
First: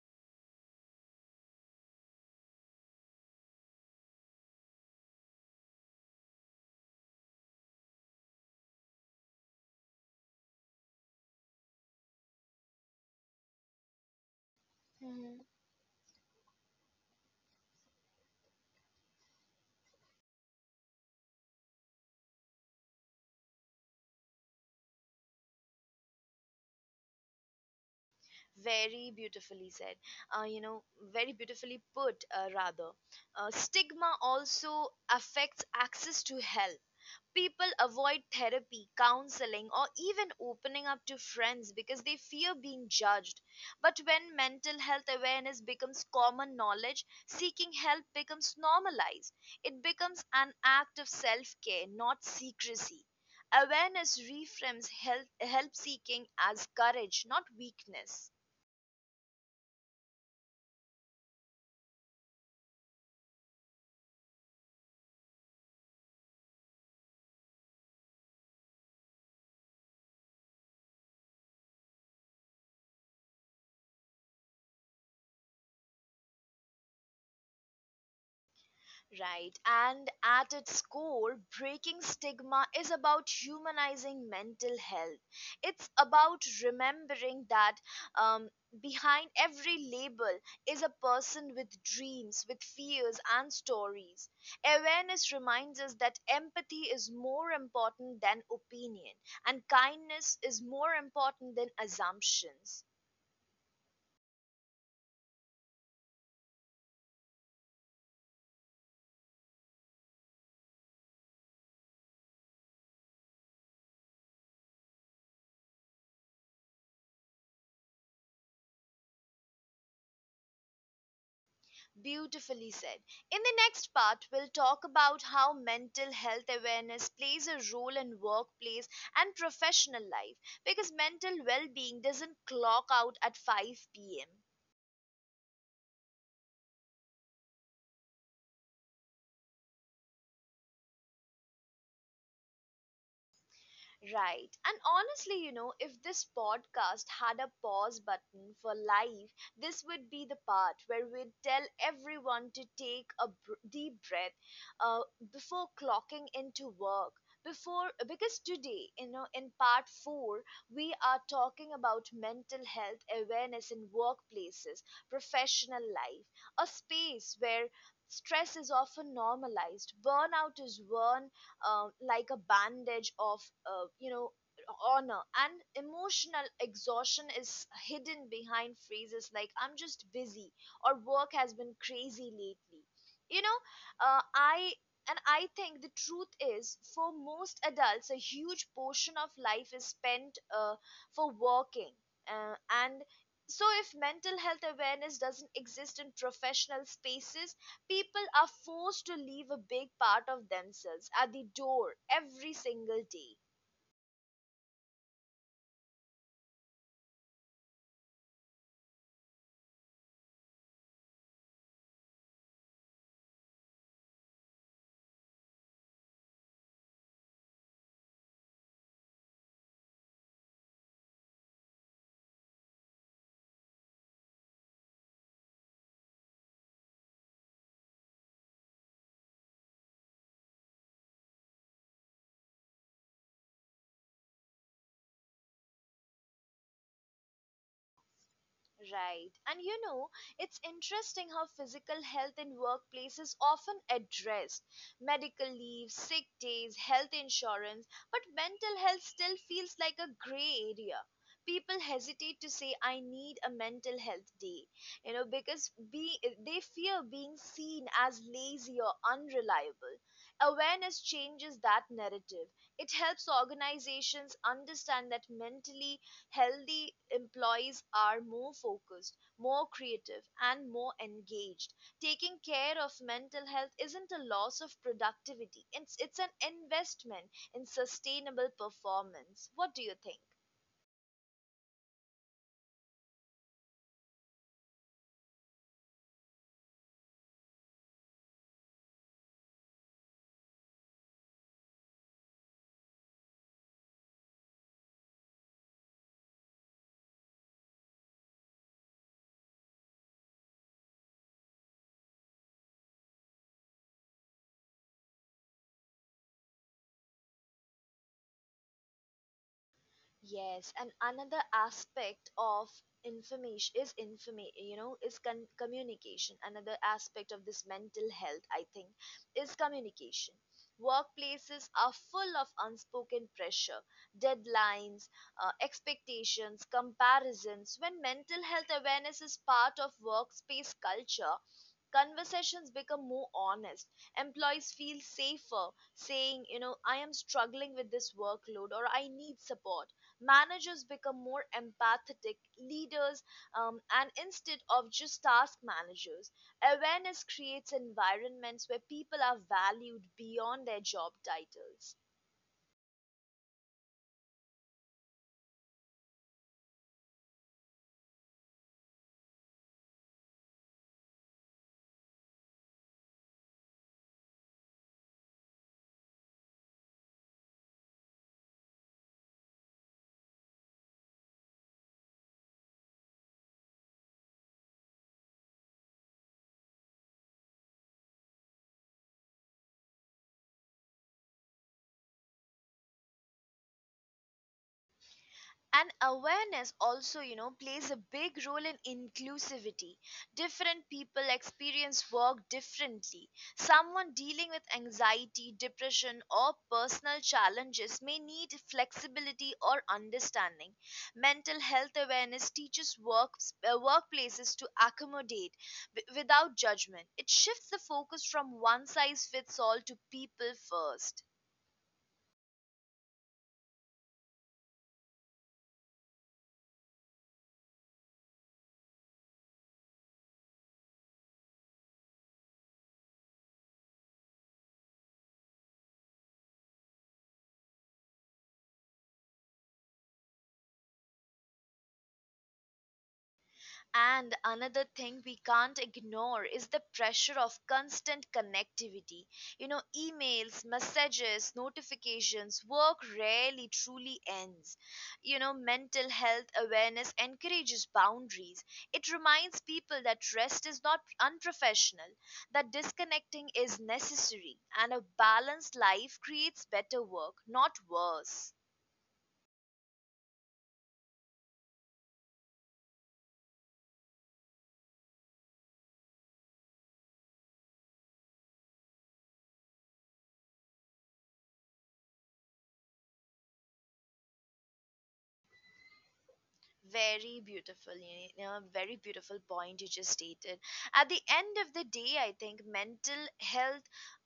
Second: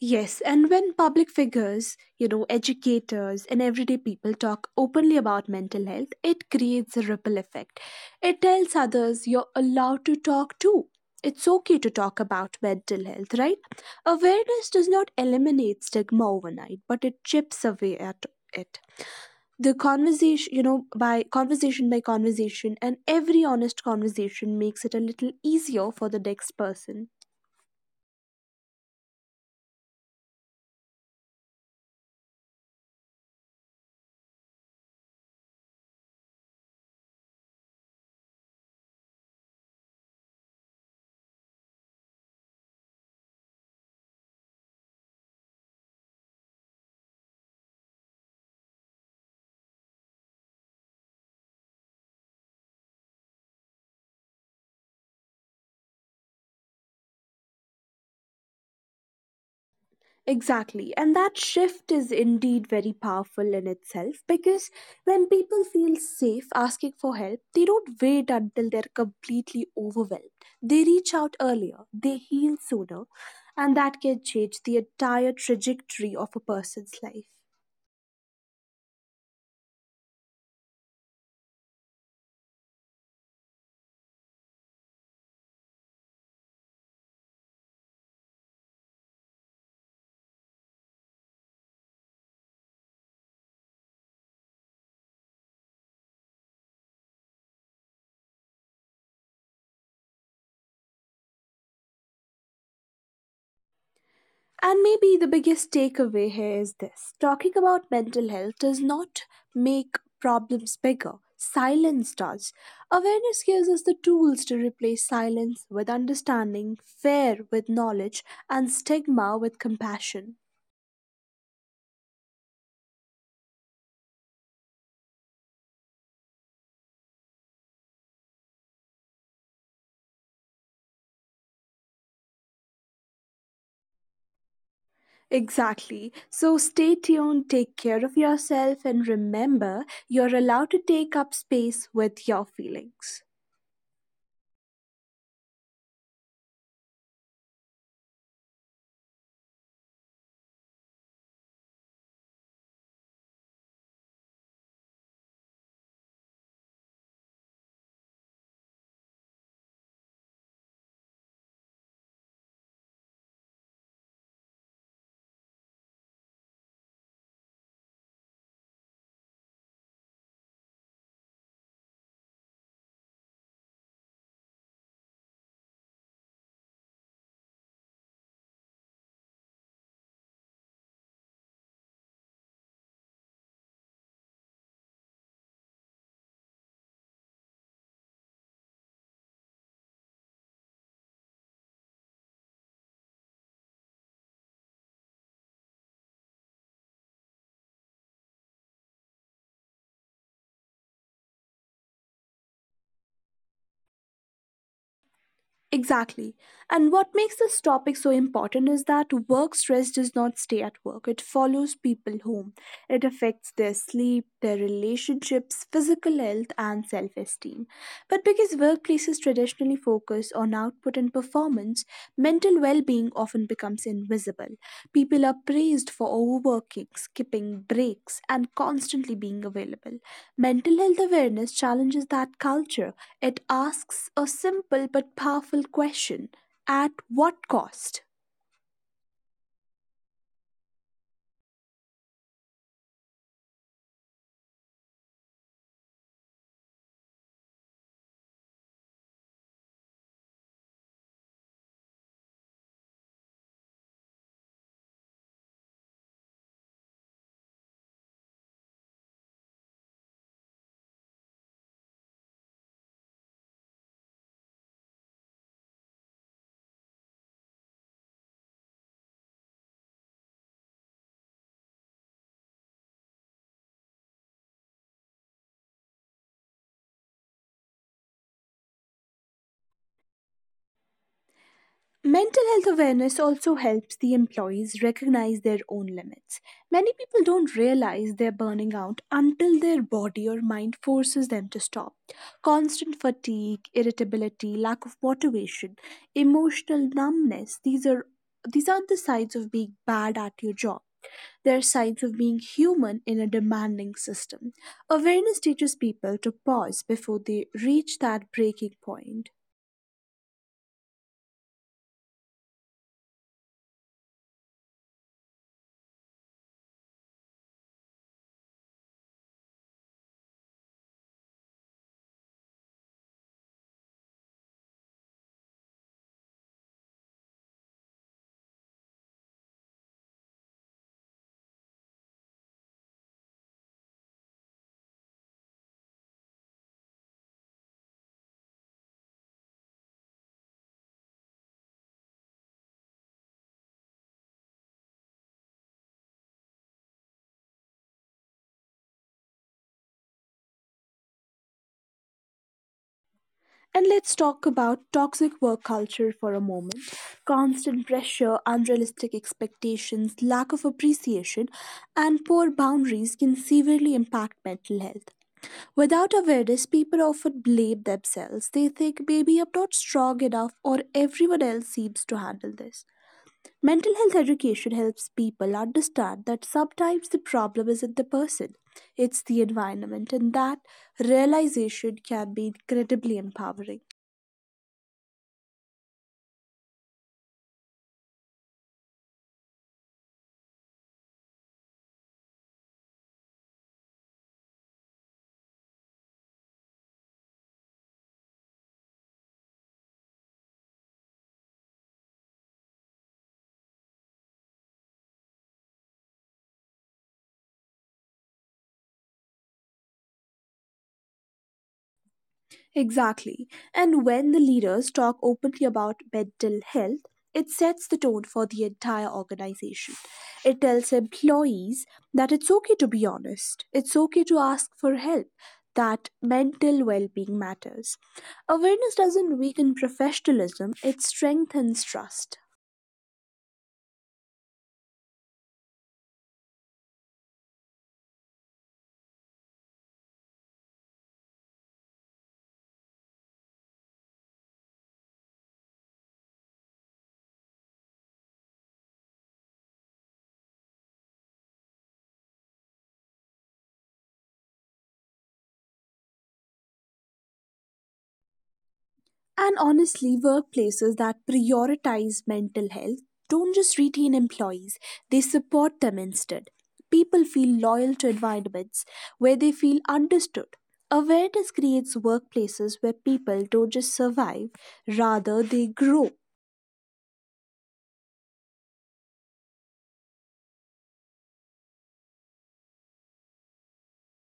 [SPEAKER 2] Yes, and when public figures, you know, educators and everyday people talk openly about mental health, it creates a ripple effect. It tells others you're allowed to talk too. It's okay to talk about mental health, right? Awareness does not eliminate stigma overnight, but it chips away at it. The conversation, you know, by conversation by conversation, and every honest conversation makes it a little easier for the next person.
[SPEAKER 1] Very beautifully said. Uh, you know, very beautifully put, uh, rather. Uh, stigma also affects access to help. People avoid therapy, counseling, or even opening up to friends because they fear being judged. But when mental health awareness becomes common knowledge, seeking help becomes normalized. It becomes an act of self care, not secrecy. Awareness reframes health, help seeking as courage, not weakness.
[SPEAKER 2] Exactly. And that shift is indeed very powerful in itself because when people feel safe asking for help, they don't wait until they're completely overwhelmed. They reach out earlier, they heal sooner, and that can change the entire trajectory of a person's life.
[SPEAKER 1] Right, and at its core, breaking stigma is about humanizing mental health. It's about remembering that um, behind every label is a person with dreams, with fears, and stories. Awareness reminds us that empathy is more important than opinion, and kindness is more important than assumptions.
[SPEAKER 2] And maybe the biggest takeaway here is this: talking about mental health does not make problems bigger, silence does. Awareness gives us the tools to replace silence with understanding, fear with knowledge, and stigma with compassion.
[SPEAKER 1] Beautifully said. In the next part, we'll talk about how mental health awareness plays a role in workplace and professional life because mental well being doesn't clock out at five p m.
[SPEAKER 2] Exactly. So stay tuned, take care of yourself, and remember you're allowed to take up space with your feelings.
[SPEAKER 1] Right. And honestly, you know, if this podcast had a pause button for life, this would be the part where we'd tell everyone to take a br- deep breath uh, before clocking into work. Before, because today, you know, in part four, we are talking about mental health awareness in workplaces, professional life, a space where stress is often normalized, burnout is worn um, like a bandage of uh, you know honor, and emotional exhaustion is hidden behind phrases like I'm just busy or work has been crazy lately. You know uh, i and I think the truth is for most adults a huge portion of life is spent uh, for working, uh, and so if mental health awareness doesn't exist in professional spaces, people are forced to leave a big part of themselves at the door every single day.
[SPEAKER 2] Exactly. And what makes this topic so important is that work stress does not stay at work. It follows people home. It affects their sleep, their relationships, physical health, and self esteem. But because workplaces traditionally focus on output and performance, mental well being often becomes invisible. People are praised for overworking, skipping breaks, and constantly being available. Mental health awareness challenges that culture. It asks a simple but powerful question: at what cost?
[SPEAKER 1] Right. And you know, it's interesting how physical health in workplace is often addressed. Medical leave, sick days, health insurance, but mental health still feels like a gray area. People hesitate to say I need a mental health day, you know, because be, they fear being seen as lazy or unreliable. Awareness changes that narrative. It helps organizations understand that mentally healthy employees are more focused, more creative, and more engaged. Taking care of mental health isn't a loss of productivity, it's, it's an investment in sustainable performance. What do you think?
[SPEAKER 2] Mental health awareness also helps the employees recognize their own limits. Many people don't realize they're burning out until their body or mind forces them to stop. Constant fatigue, irritability, lack of motivation, emotional numbness, these are these aren't the signs of being bad at your job. They're signs of being human in a demanding system. Awareness teaches people to pause before they reach that breaking point.
[SPEAKER 1] Yes, and another aspect of information is informa. You know, is con- communication. Another aspect of this mental health, I think, is communication. Workplaces are full of unspoken pressure, deadlines, uh, expectations, comparisons. When mental health awareness is part of workspace culture, conversations become more honest. Employees feel safer saying, you know, I am struggling with this workload or I need support. Managers become more empathetic leaders, um, and instead of just task managers, awareness creates environments where people are valued beyond their job titles.
[SPEAKER 2] And let's talk about toxic work culture for a moment. Constant pressure, unrealistic expectations, lack of appreciation, and poor boundaries can severely impact mental health. Without awareness, people often blame themselves. They think, maybe I'm not strong enough, or everyone else seems to handle this. Mental health education helps people understand that sometimes the problem isn't the person, it's the environment, and that realization can be incredibly empowering.
[SPEAKER 1] And awareness also, you know plays a big role in inclusivity. Different people experience work differently. Someone dealing with anxiety, depression, or personal challenges may need flexibility or understanding. Mental health awareness teaches work, uh, workplaces to accommodate w- without judgment. It shifts the focus from one size fits all to people first.
[SPEAKER 2] Exactly. And when the leaders talk openly about mental health, it sets the tone for the entire organization. It tells employees that it's okay to be honest, it's okay to ask for help, that mental well being matters. Awareness doesn't weaken professionalism, it strengthens trust.
[SPEAKER 1] And another thing we can't ignore is the pressure of constant connectivity. You know, emails, messages, notifications, work rarely truly ends. You know, mental health awareness encourages boundaries. It reminds people that rest is not unprofessional, that disconnecting is necessary, and a balanced life creates better work, not worse.
[SPEAKER 2] And honestly, workplaces that prioritize mental health don't just retain employees, they support them instead. People feel loyal to environments where they feel understood. Awareness creates workplaces where people don't just survive, rather, they grow.
[SPEAKER 1] Very beautiful, you know very beautiful point you just stated. At the end of the day, I think mental health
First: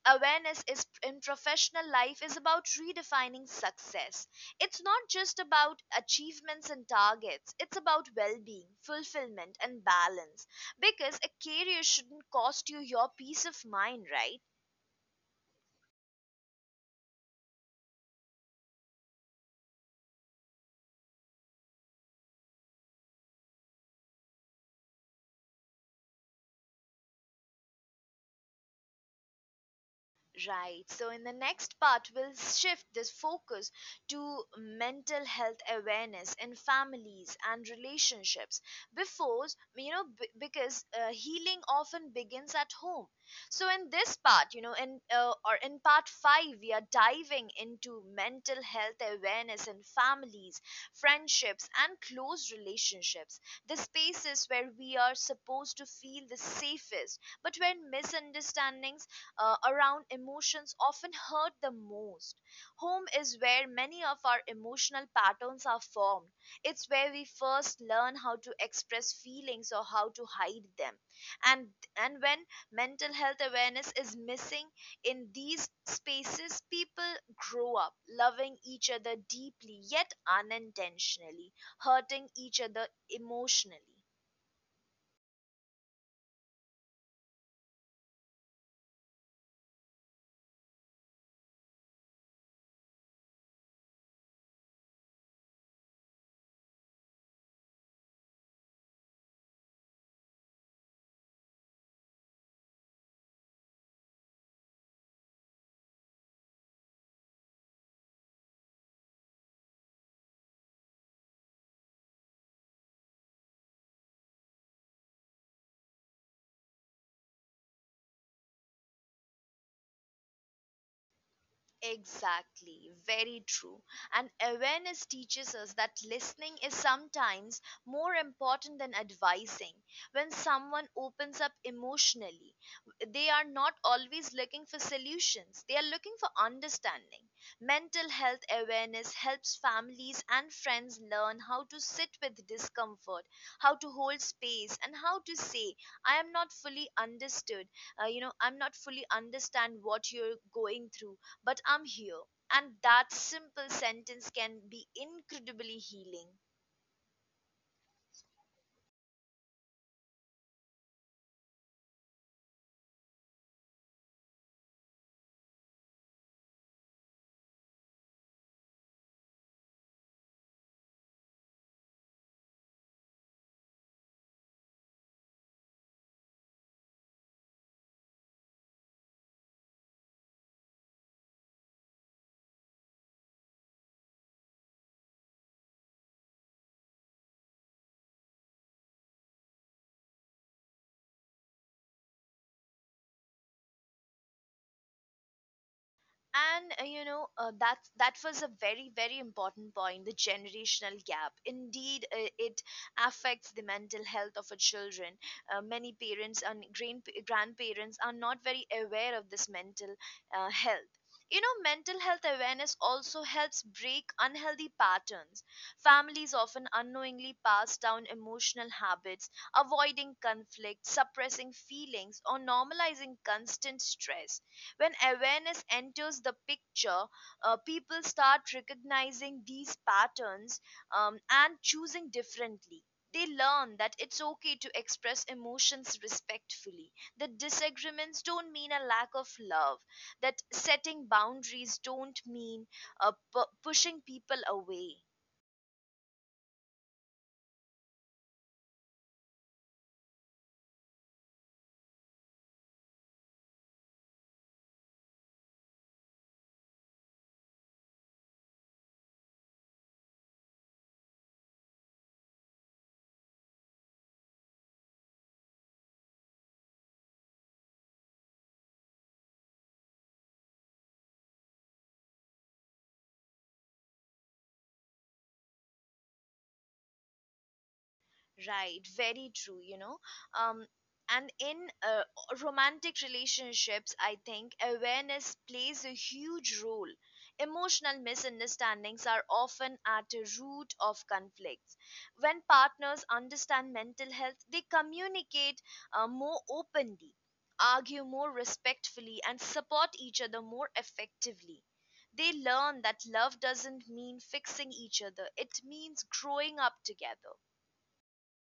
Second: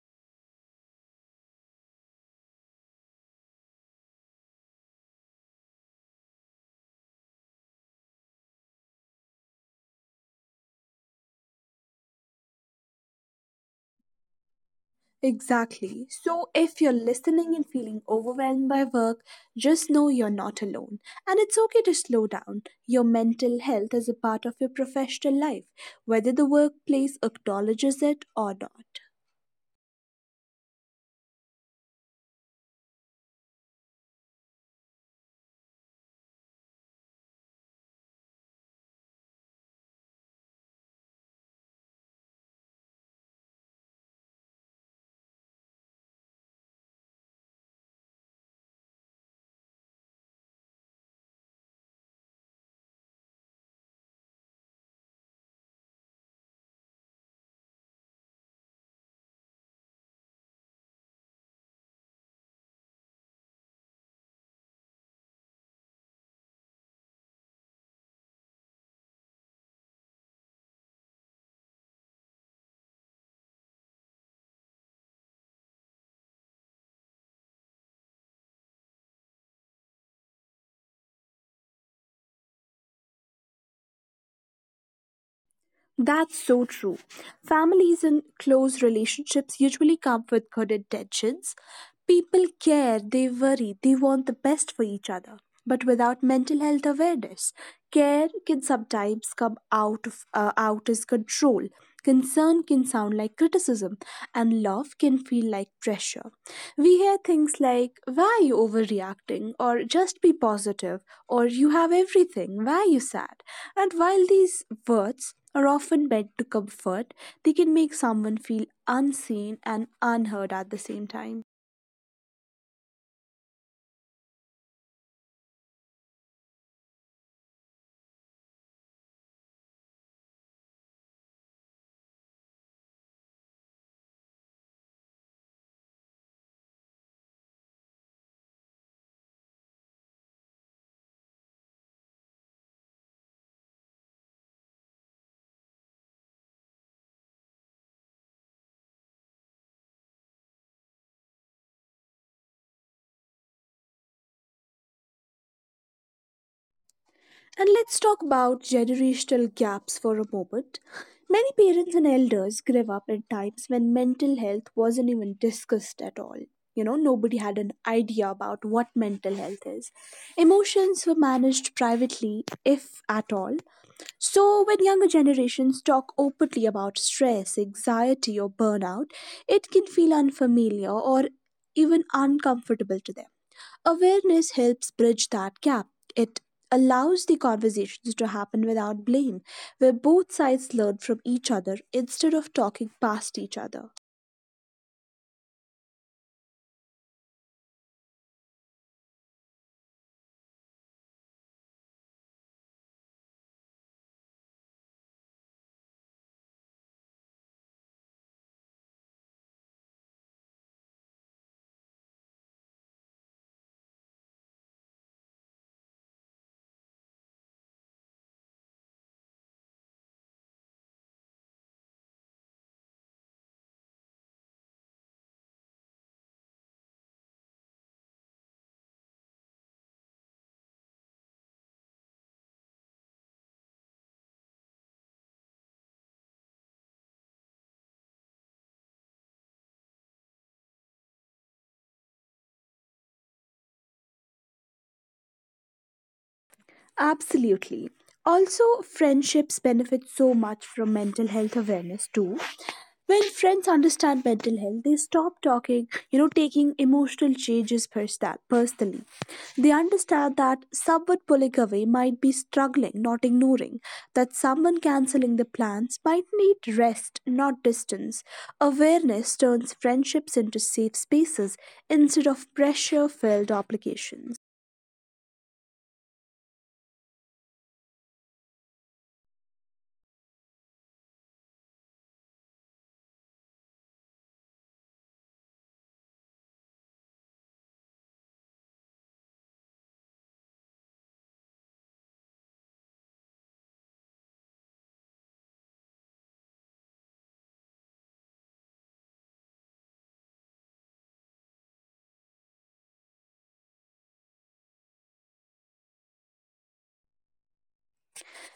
[SPEAKER 1] awareness is in professional life is about redefining success. It's not just about achievements and targets, it's about well-being, fulfillment, and balance, because a career shouldn't cost you your peace of mind, right?
[SPEAKER 2] Exactly. So, if you're listening and feeling overwhelmed by work, just know you're not alone. And it's okay to slow down. Your mental health is a part of your professional life, whether the workplace acknowledges it or not.
[SPEAKER 1] Right. So, in the next part, we'll shift this focus to mental health awareness in families and relationships. Before, you know, b- because uh, healing often begins at home. So, in this part, you know, in uh, or in part five, we are diving into mental health awareness in families, friendships, and close relationships. The spaces where we are supposed to feel the safest, but where misunderstandings uh, around emotions often hurt the most. Home is where many of our emotional patterns are formed. It's where we first learn how to express feelings or how to hide them. And and when mental health awareness is missing in these spaces, people grow up loving each other deeply yet unintentionally, hurting each other emotionally.
[SPEAKER 2] That's so true. Families and close relationships usually come with good intentions. People care, they worry, they want the best for each other. But without mental health awareness, care can sometimes come out of uh, out as control. Concern can sound like criticism, and love can feel like pressure. We hear things like "Why are you overreacting?" or "Just be positive," or "You have everything. Why are you sad?" And while these words are often bent to comfort, they can make someone feel unseen and unheard at the same time.
[SPEAKER 1] Exactly, very true. And awareness teaches us that listening is sometimes more important than advising. When someone opens up emotionally, they are not always looking for solutions, they are looking for understanding. Mental health awareness helps families and friends learn how to sit with discomfort, how to hold space, and how to say, I am not fully understood. Uh, you know, I'm not fully understand what you're going through, but I'm here. And that simple sentence can be incredibly healing.
[SPEAKER 2] And let's talk about generational gaps for a moment. Many parents and elders grew up in times when mental health wasn't even discussed at all. You know, nobody had an idea about what mental health is. Emotions were managed privately, if at all. So, when younger generations talk openly about stress, anxiety, or burnout, it can feel unfamiliar or even uncomfortable to them. Awareness helps bridge that gap. It allows the conversations to happen without blame, where both sides learn from each other instead of talking past each other.
[SPEAKER 1] And uh, you know uh, that That was a very, very important point, the generational gap indeed. Uh, it affects the mental health of our children. Uh, many parents and grand- grandparents are not very aware of this mental uh, health. You know mental health awareness also helps break unhealthy patterns. Families often unknowingly pass down emotional habits, avoiding conflict, suppressing feelings, or normalizing constant stress. When awareness enters the picture, uh, people start recognizing these patterns, um, and choosing differently. They learn that it's okay to express emotions respectfully, that disagreements don't mean a lack of love, that setting boundaries don't mean uh, pu- pushing people away.
[SPEAKER 2] Absolutely. Also, friendships benefit so much from mental health awareness too. When friends understand mental health, they stop talking you know taking emotional changes persta- personally. They understand that someone pulling away might be struggling, not ignoring, that someone canceling the plans might need rest, not distance. Awareness turns friendships into safe spaces instead of pressure filled obligation.
[SPEAKER 1] Right, very true, you know. Um, and in uh, romantic relationships, I think awareness plays a huge role. Emotional misunderstandings are often at the root of conflicts. When partners understand mental health, they communicate uh, more openly, argue more respectfully, and support each other more effectively. They learn that love doesn't mean fixing each other, it means growing up together.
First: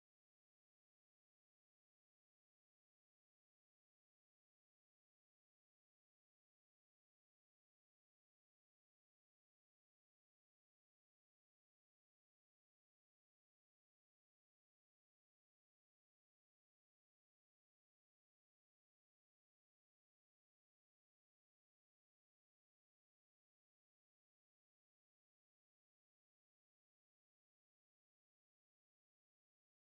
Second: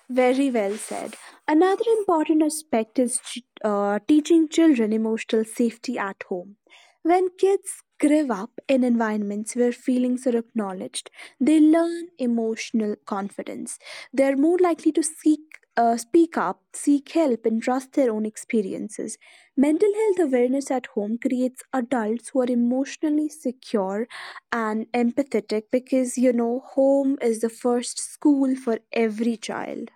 [SPEAKER 2] Very well said. Another important aspect is ch- uh, teaching children emotional safety at home. When kids grow up in environments where feelings are acknowledged, they learn emotional confidence. They are more likely to seek, uh, speak up, seek help, and trust their own experiences. Mental health awareness at home creates adults who are emotionally secure and empathetic, because you know, home is the first school for every child.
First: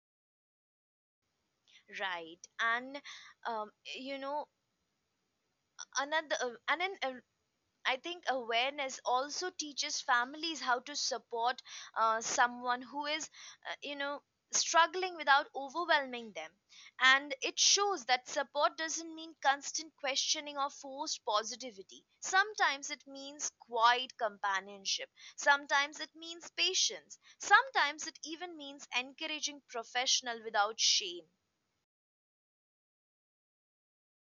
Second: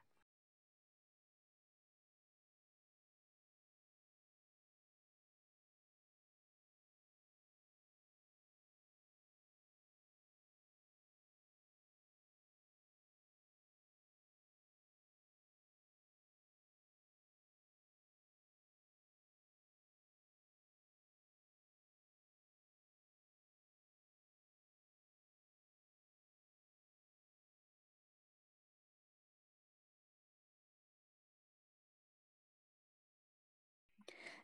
[SPEAKER 1] Right and um, you know another uh, and then uh, I think awareness also teaches families how to support uh, someone who is uh, you know struggling without overwhelming them. And it shows that support doesn't mean constant questioning or forced positivity. Sometimes it means quiet companionship, sometimes it means patience, sometimes it even means encouraging professional without shame.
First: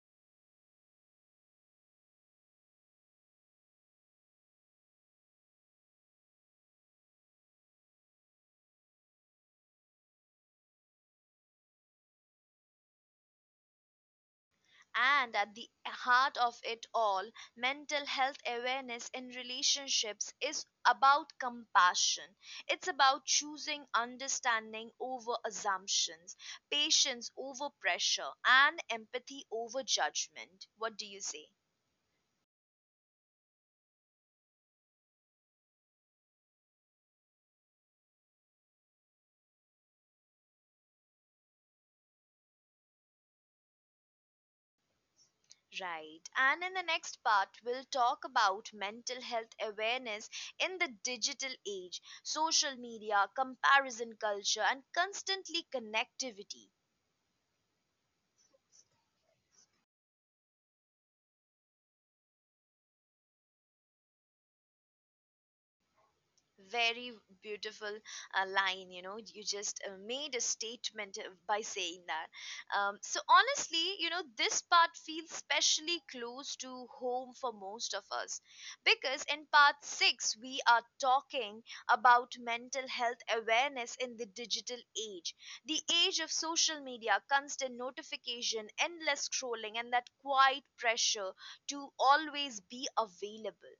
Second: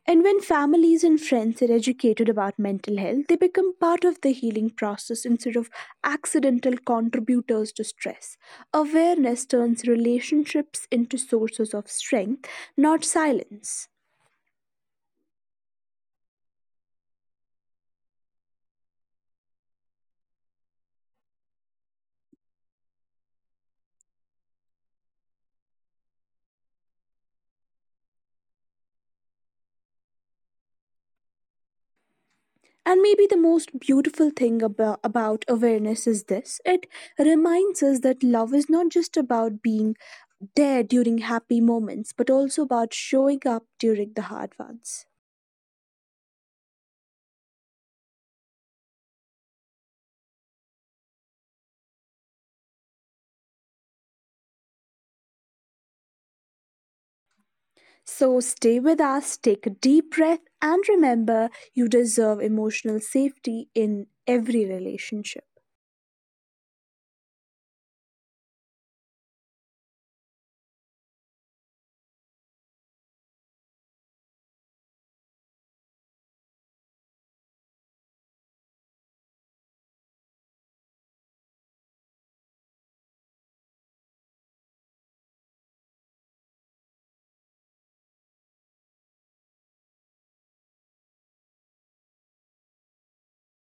[SPEAKER 2] And when families and friends are educated about mental health, they become part of the healing process instead of accidental contributors to stress. Awareness turns relationships into sources of strength, not silence.
[SPEAKER 1] And at the heart of it all, mental health awareness in relationships is about compassion. It's about choosing understanding over assumptions, patience over pressure, and empathy over judgment. What do you say?
[SPEAKER 2] And maybe the most beautiful thing about, about awareness is this: it reminds us that love is not just about being there during happy moments, but also about showing up during the hard ones.
[SPEAKER 1] Right. And in the next part, we'll talk about mental health awareness in the digital age, social media, comparison culture, and constantly connectivity.
[SPEAKER 2] So stay with us, take a deep breath, and remember you deserve emotional safety in every relationship.
[SPEAKER 1] Very beautiful uh, line, you know. You just uh, made a statement uh, by saying that. Um, so, honestly, you know, this part feels specially close to home for most of us because in part six, we are talking about mental health awareness in the digital age, the age of social media, constant notification, endless scrolling, and that quiet pressure to always be available,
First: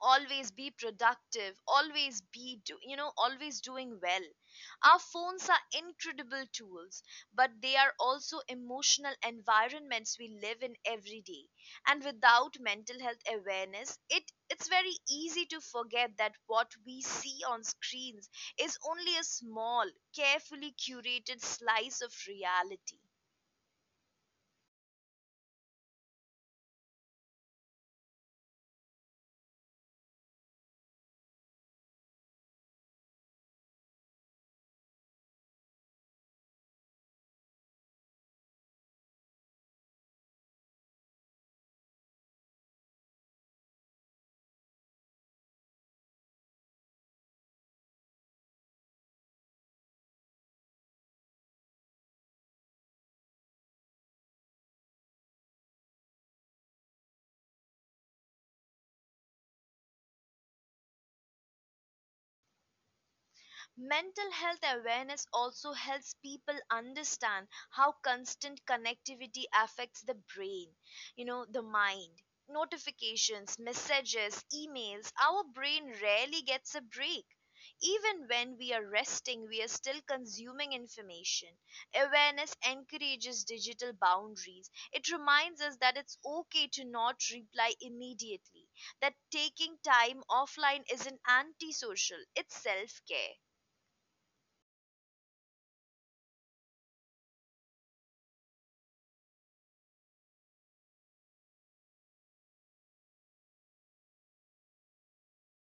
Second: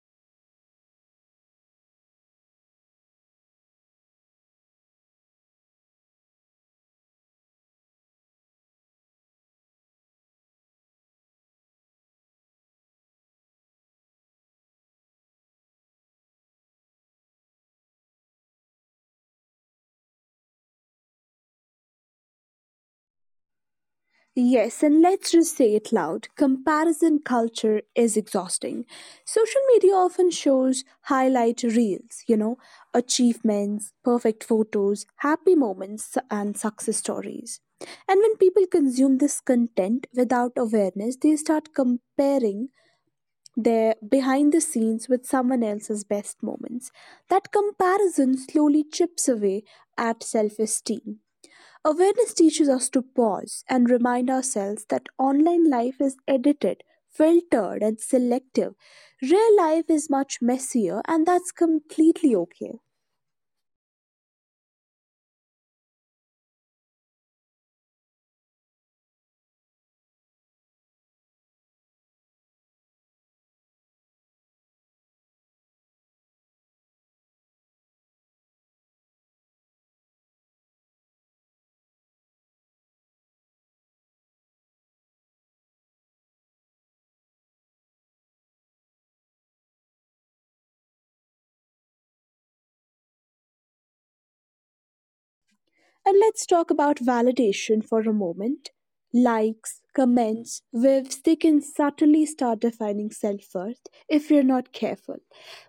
[SPEAKER 1] always be productive, always be do, you know always doing well. Our phones are incredible tools, but they are also emotional environments we live in every day. And without mental health awareness, it it's very easy to forget that what we see on screens is only a small, carefully curated slice of reality.
[SPEAKER 2] Yes, and let's just say it loud: comparison culture is exhausting. Social media often shows highlight reels, you know, achievements, perfect photos, happy moments, and success stories. And when people consume this content without awareness, they start comparing their behind the scenes with someone else's best moments. That comparison slowly chips away at self esteem. Awareness teaches us to pause and remind ourselves that online life is edited, filtered, and selective. Real life is much messier, and that's completely okay.
[SPEAKER 1] Mental health awareness also helps people understand how constant connectivity affects the brain, you know, the mind. Notifications, messages, emails, our brain rarely gets a break. Even when we are resting, we are still consuming information. Awareness encourages digital boundaries. It reminds us that it's okay to not reply immediately, that taking time offline isn't antisocial, it's self care.
[SPEAKER 2] And let's talk about validation for a moment. Likes, comments, waves, they can subtly start defining self worth if you're not careful.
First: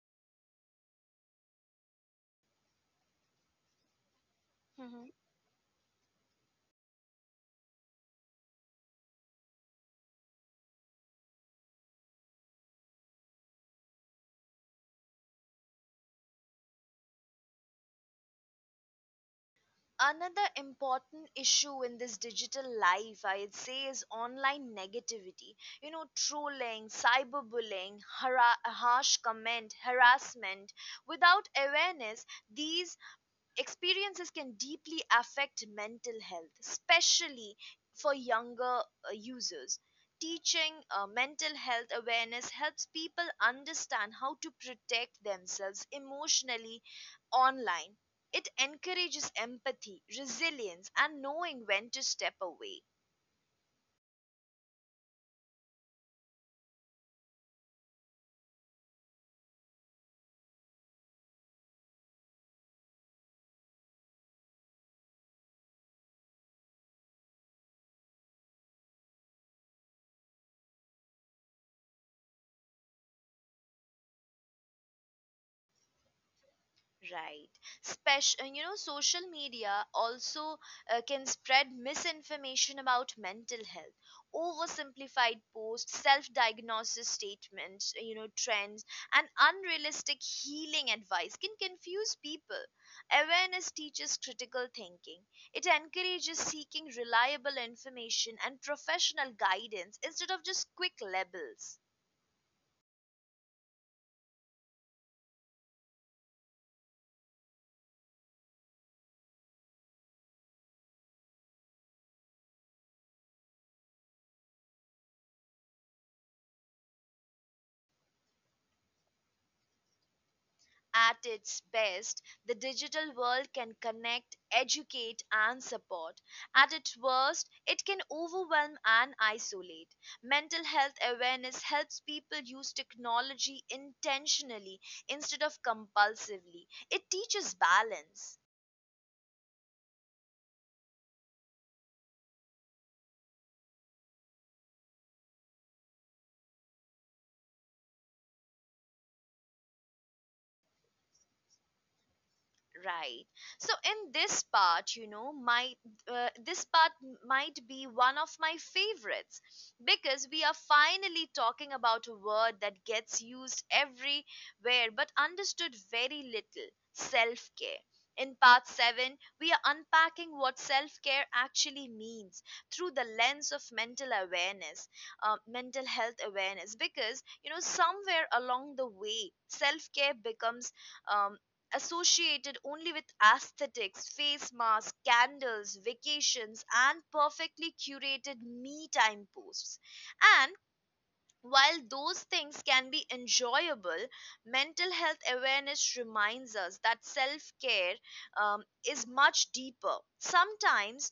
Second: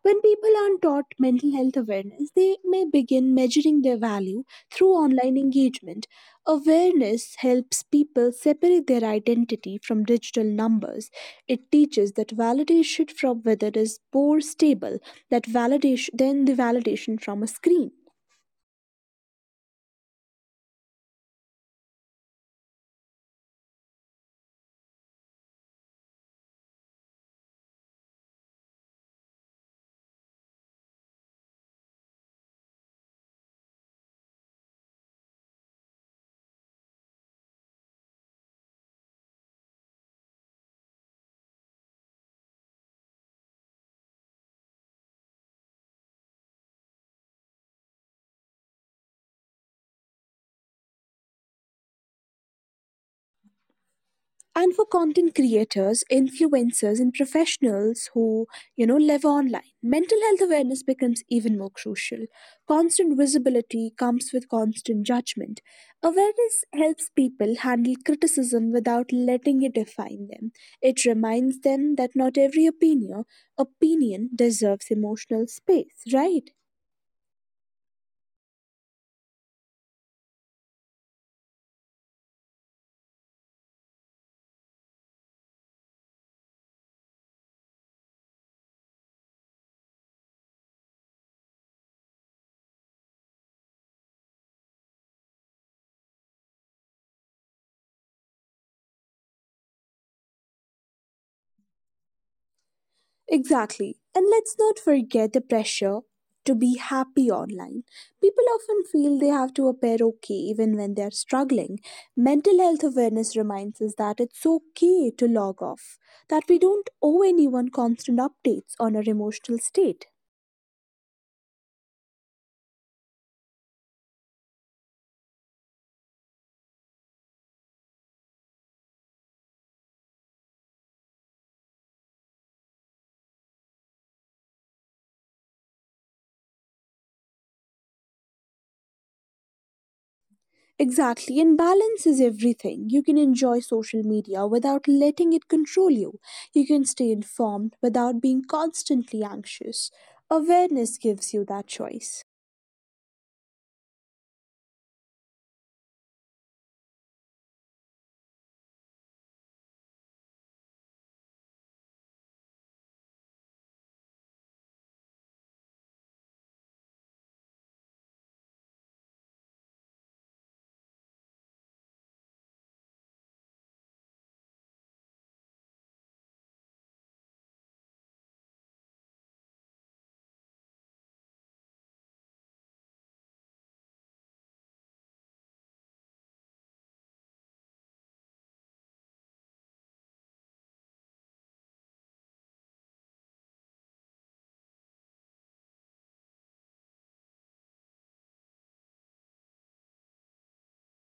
[SPEAKER 2] When people aren't taught mental health awareness, they may begin measuring their value through
[SPEAKER 1] Mhm.
[SPEAKER 2] online engagement. Awareness helps people separate their identity from digital numbers. It teaches that validation from whether is more stable that validation than the validation from a screen.
[SPEAKER 1] Another important issue in this digital life, I'd say, is online negativity. You know, trolling, cyberbullying, hara- harsh comment, harassment. Without awareness, these experiences can deeply affect mental health, especially for younger uh, users. Teaching uh, mental health awareness helps people understand how to protect themselves emotionally online. It encourages empathy, resilience, and knowing when to step away.
[SPEAKER 2] And for content creators, influencers, and professionals who, you know, live online, mental health awareness becomes even more crucial. Constant visibility comes with constant judgment. Awareness helps people handle criticism without letting it define them. It reminds them that not every opinion opinion deserves emotional space, right?
[SPEAKER 1] Right. Special, you know, social media also uh, can spread misinformation about mental health, oversimplified posts, self-diagnosis statements, you know, trends, and unrealistic healing advice can confuse people. Awareness teaches critical thinking. It encourages seeking reliable information and professional guidance instead of just quick labels.
[SPEAKER 2] Exactly. And let's not forget the pressure to be happy online. People often feel they have to appear okay even when they're struggling. Mental health awareness reminds us that it's okay to log off, that we don't owe anyone constant updates on our emotional state.
[SPEAKER 1] At its best, the digital world can connect, educate, and support. At its worst, it can overwhelm and isolate. Mental health awareness helps people use technology intentionally instead of compulsively. It teaches balance.
[SPEAKER 2] Exactly, and balance is everything. You can enjoy social media without letting it control you. You can stay informed without being constantly anxious. Awareness gives you that choice.
[SPEAKER 1] Right. So in this part, you know, my uh, this part might be one of my favorites because we are finally talking about a word that gets used everywhere but understood very little, self-care. In part seven, we are unpacking what self-care actually means through the lens of mental awareness, uh, mental health awareness because, you know, somewhere along the way, self-care becomes um, associated only with aesthetics, face masks, candles, vacations, and perfectly curated me time posts. And while those things can be enjoyable, mental health awareness reminds us that self care um, is much deeper, sometimes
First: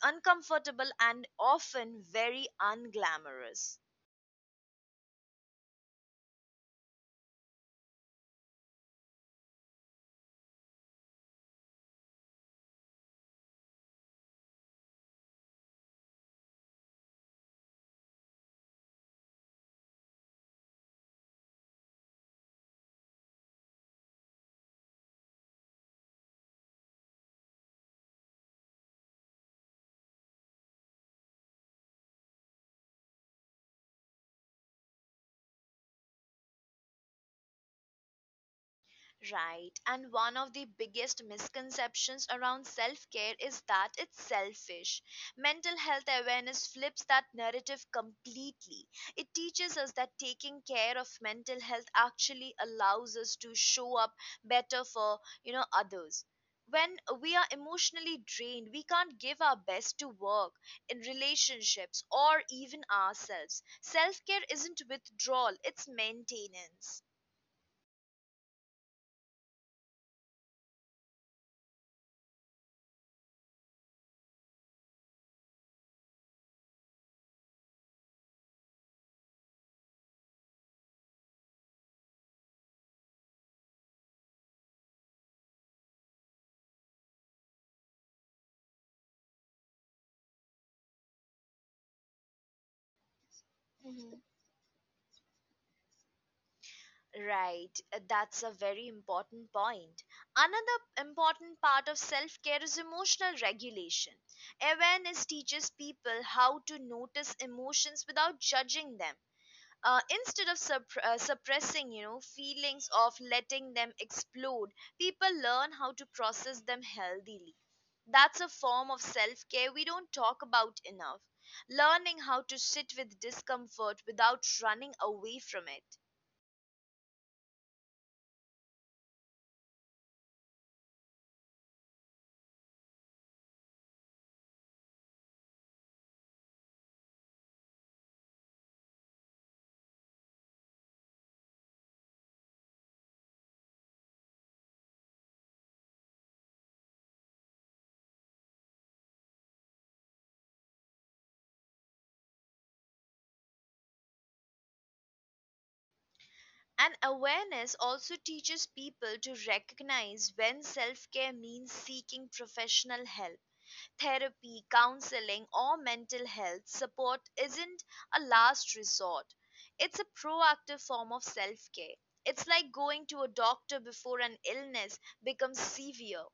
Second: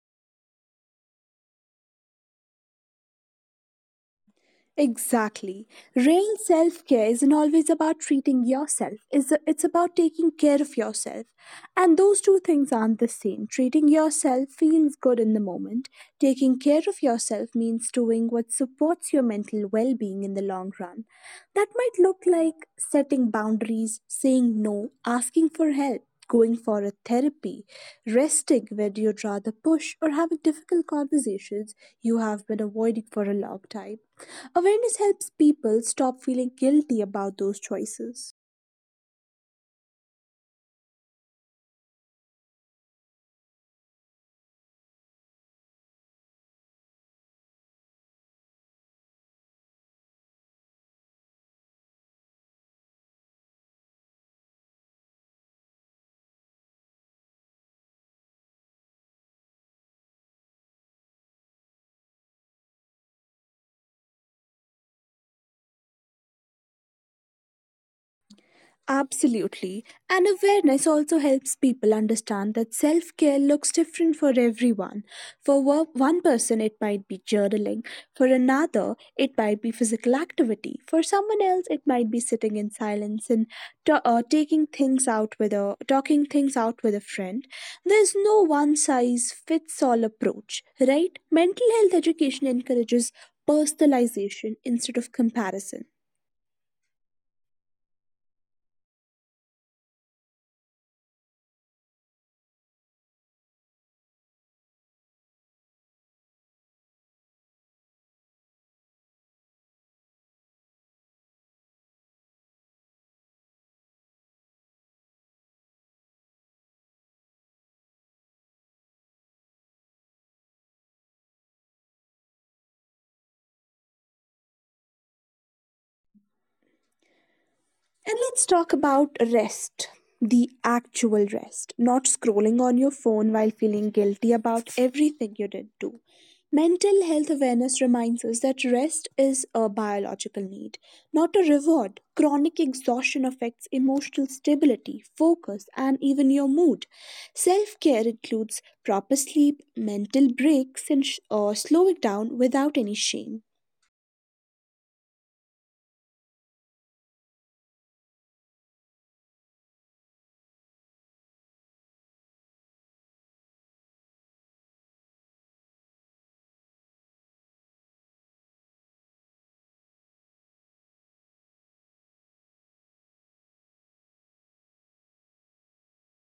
[SPEAKER 1] uncomfortable, and often very unglamorous.
[SPEAKER 2] Exactly. Real self care isn't always about treating yourself, it's it's about taking care of yourself. And those two things aren't the same. Treating yourself feels good in the moment, taking care of yourself means doing what supports your mental well being in the long run. That might look like setting boundaries, saying no, asking for help. Going for a therapy, resting where you'd rather push, or having difficult conversations you have been avoiding for a long time. Awareness helps people stop feeling guilty about those choices.
[SPEAKER 1] Right. And one of the biggest misconceptions around self care is that it's selfish. Mental health awareness flips that narrative completely. It teaches us that taking care of mental health actually allows us to show up better for, you know, others. When we are emotionally drained, we can't give our best to work, in relationships, or even ourselves. Self care isn't withdrawal, it's maintenance.
[SPEAKER 2] Absolutely. And awareness also helps people understand that self care looks different for everyone. For wo- one person, it might be journaling. For another, it might be physical activity. For someone else, it might be sitting in silence and ta uh, taking things out with a talking things out with a friend. There's no one size fits all approach, right? Mental health education encourages personalization instead of comparison.
[SPEAKER 1] Right, that's a very important point. Another important part of self care is emotional regulation. Awareness teaches people how to notice emotions without judging them. Uh, instead of supp- uh, suppressing, you know, feelings of letting them explode, people learn how to process them healthily. That's a form of self care we don't talk about enough. Learning how to sit with discomfort without running away from it.
[SPEAKER 2] And let's talk about rest, the actual rest, not scrolling on your phone while feeling guilty about everything you did do. Mental health awareness reminds us that rest is a biological need, not a reward. Chronic exhaustion affects emotional stability, focus, and even your mood. Self care includes proper sleep, mental breaks, and sh- uh, slowing down without any shame.
[SPEAKER 1] And awareness also teaches people to recognize when self care means seeking professional help. Therapy, counseling, or mental health support isn't a last resort, it's a proactive form of self care. It's like going to a doctor before an illness becomes severe.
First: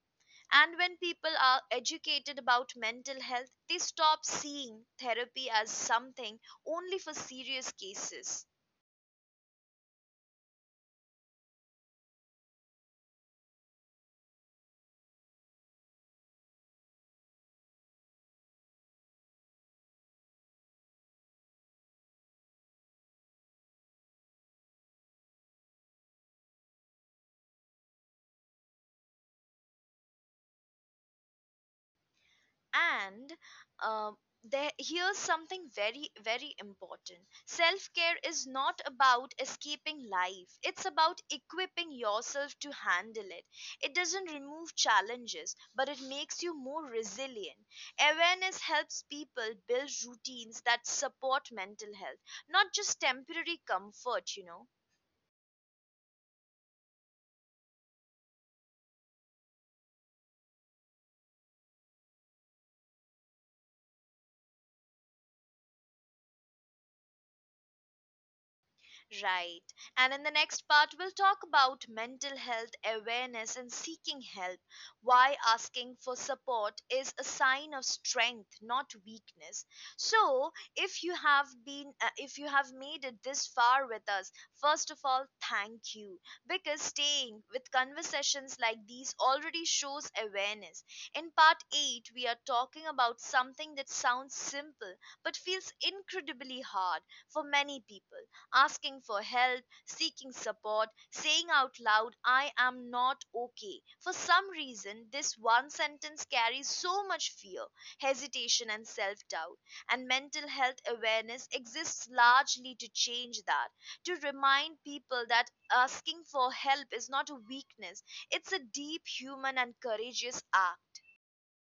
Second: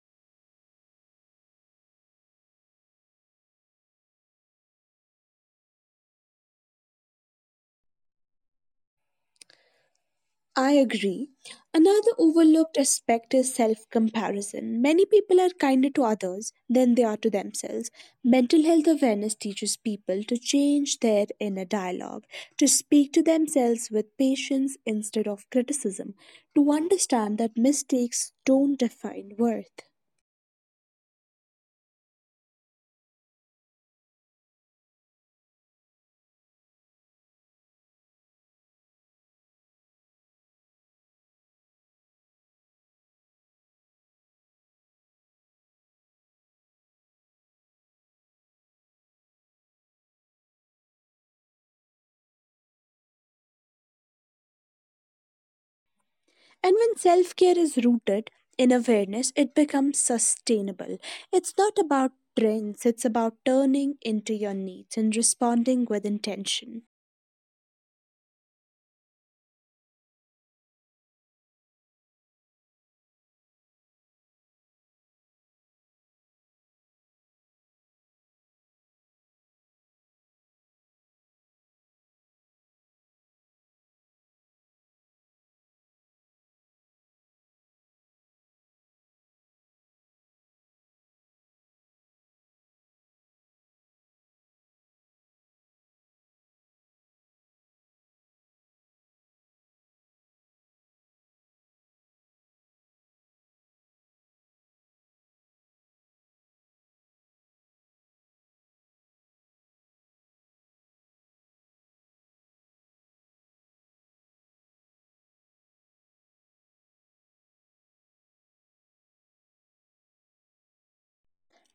[SPEAKER 1] And when people are educated about mental health, they stop seeing therapy as something only for serious cases.
[SPEAKER 2] I agree. Another overlooked aspect is self comparison. Many people are kinder to others than they are to themselves. Mental health awareness teaches people to change their inner dialogue, to speak to themselves with patience instead of criticism, to understand that mistakes don't define worth.
[SPEAKER 1] And um, there here's something very, very important. Self care is not about escaping life, it's about equipping yourself to handle it. It doesn't remove challenges, but it makes you more resilient. Awareness helps people build routines that support mental health, not just temporary comfort, you know.
[SPEAKER 2] And when self care is rooted in awareness, it becomes sustainable. It's not about trends, it's about turning into your needs and responding with intention.
[SPEAKER 1] Right. And in the next part, we'll talk about mental health awareness and seeking help. Why asking for support is a sign of strength, not weakness. So, if you have been, uh, if you have made it this far with us, first of all, thank you, because staying with conversations like these already shows awareness. In part eight, we are talking about something that sounds simple but feels incredibly hard for many people: asking for help, seeking support, saying out loud, "I am not okay." For some reason, this one sentence carries so much fear, hesitation, and self doubt. And mental health awareness exists largely to change that, to remind people that asking for help is not a weakness, it's a deep human and courageous act.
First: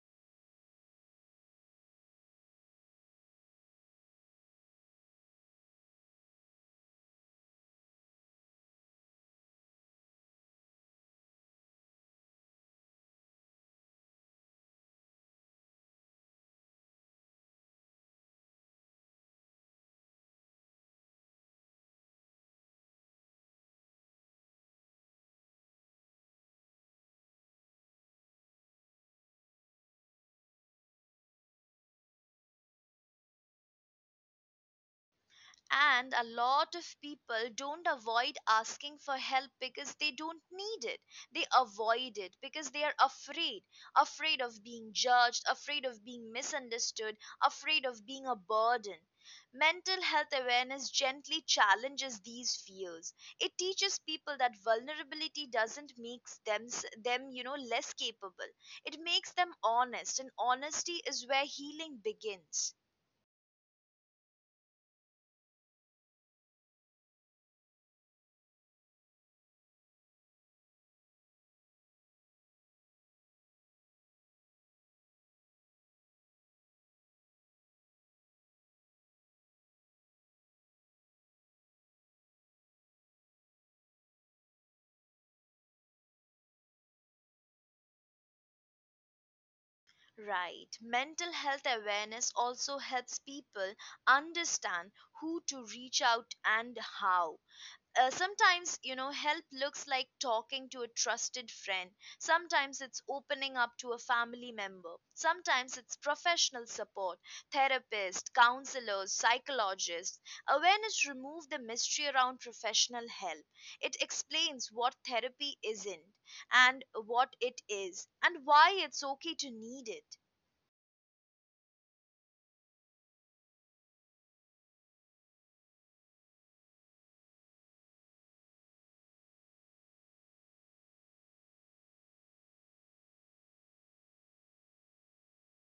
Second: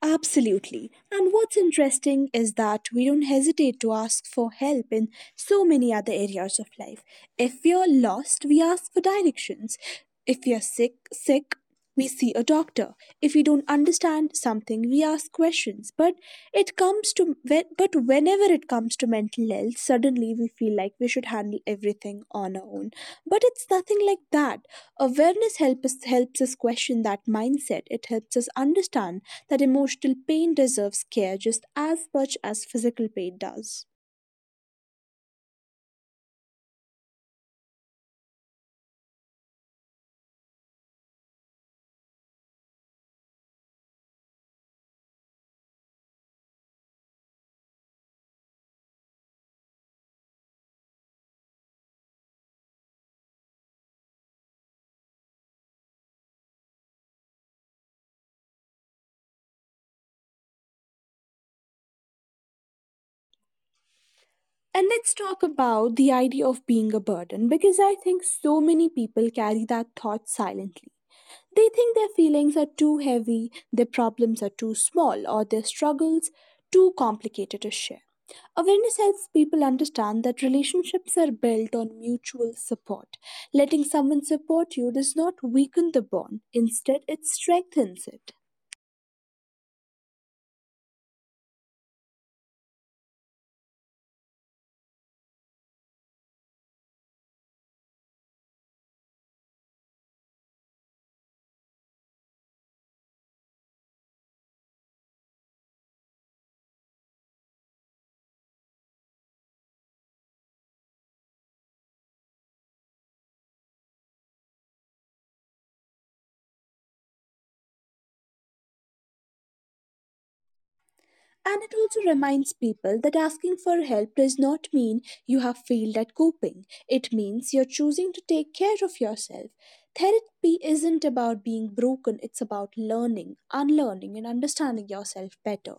[SPEAKER 2] Absolutely. And what's interesting is that we don't hesitate to ask for help in so many other areas of life. If we are lost, we ask for directions. If we are sick, sick, we see a doctor. If we don't understand something, we ask questions. But it comes comes to when, but whenever it comes to mental health, suddenly we feel like we should handle everything on our own, but it's nothing like that. Awareness help us, helps us question that mindset. It helps us understand that emotional pain deserves care just as much as physical pain does.
[SPEAKER 1] And a lot of people don't avoid asking for help because they don't need it. They avoid it because they are afraid: afraid of being judged, afraid of being misunderstood, afraid of being a burden. Mental health awareness gently challenges these fears. It teaches people that vulnerability doesn't make them, them you know, less capable. It makes them honest, and honesty is where healing begins.
[SPEAKER 2] And let's talk about the idea of being a burden, because I think so many people carry that thought silently. They think their feelings are too heavy, their problems are too small, or their struggles too complicated to share. Awareness helps people understand that relationships are built on mutual support. Letting someone support you does not weaken the bond; instead, it strengthens it.
[SPEAKER 1] Right. Mental health awareness also helps people understand who to reach out and how. Uh, sometimes, you know, help looks like talking to a trusted friend. Sometimes it's opening up to a family member. Sometimes it's professional support, therapist, counselors, psychologists. Awareness removes the mystery around professional help. It explains what therapy isn't and what it is and why it's okay to need it.
[SPEAKER 2] And it also reminds people that asking for help does not mean you have failed at coping. It means you're choosing to take care of yourself. Therapy isn't about being broken, it's about learning, unlearning, and understanding yourself better.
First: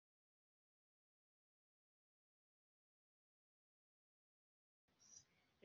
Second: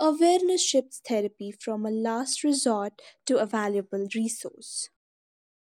[SPEAKER 2] Awareness shifts therapy from a last resort to a valuable resource.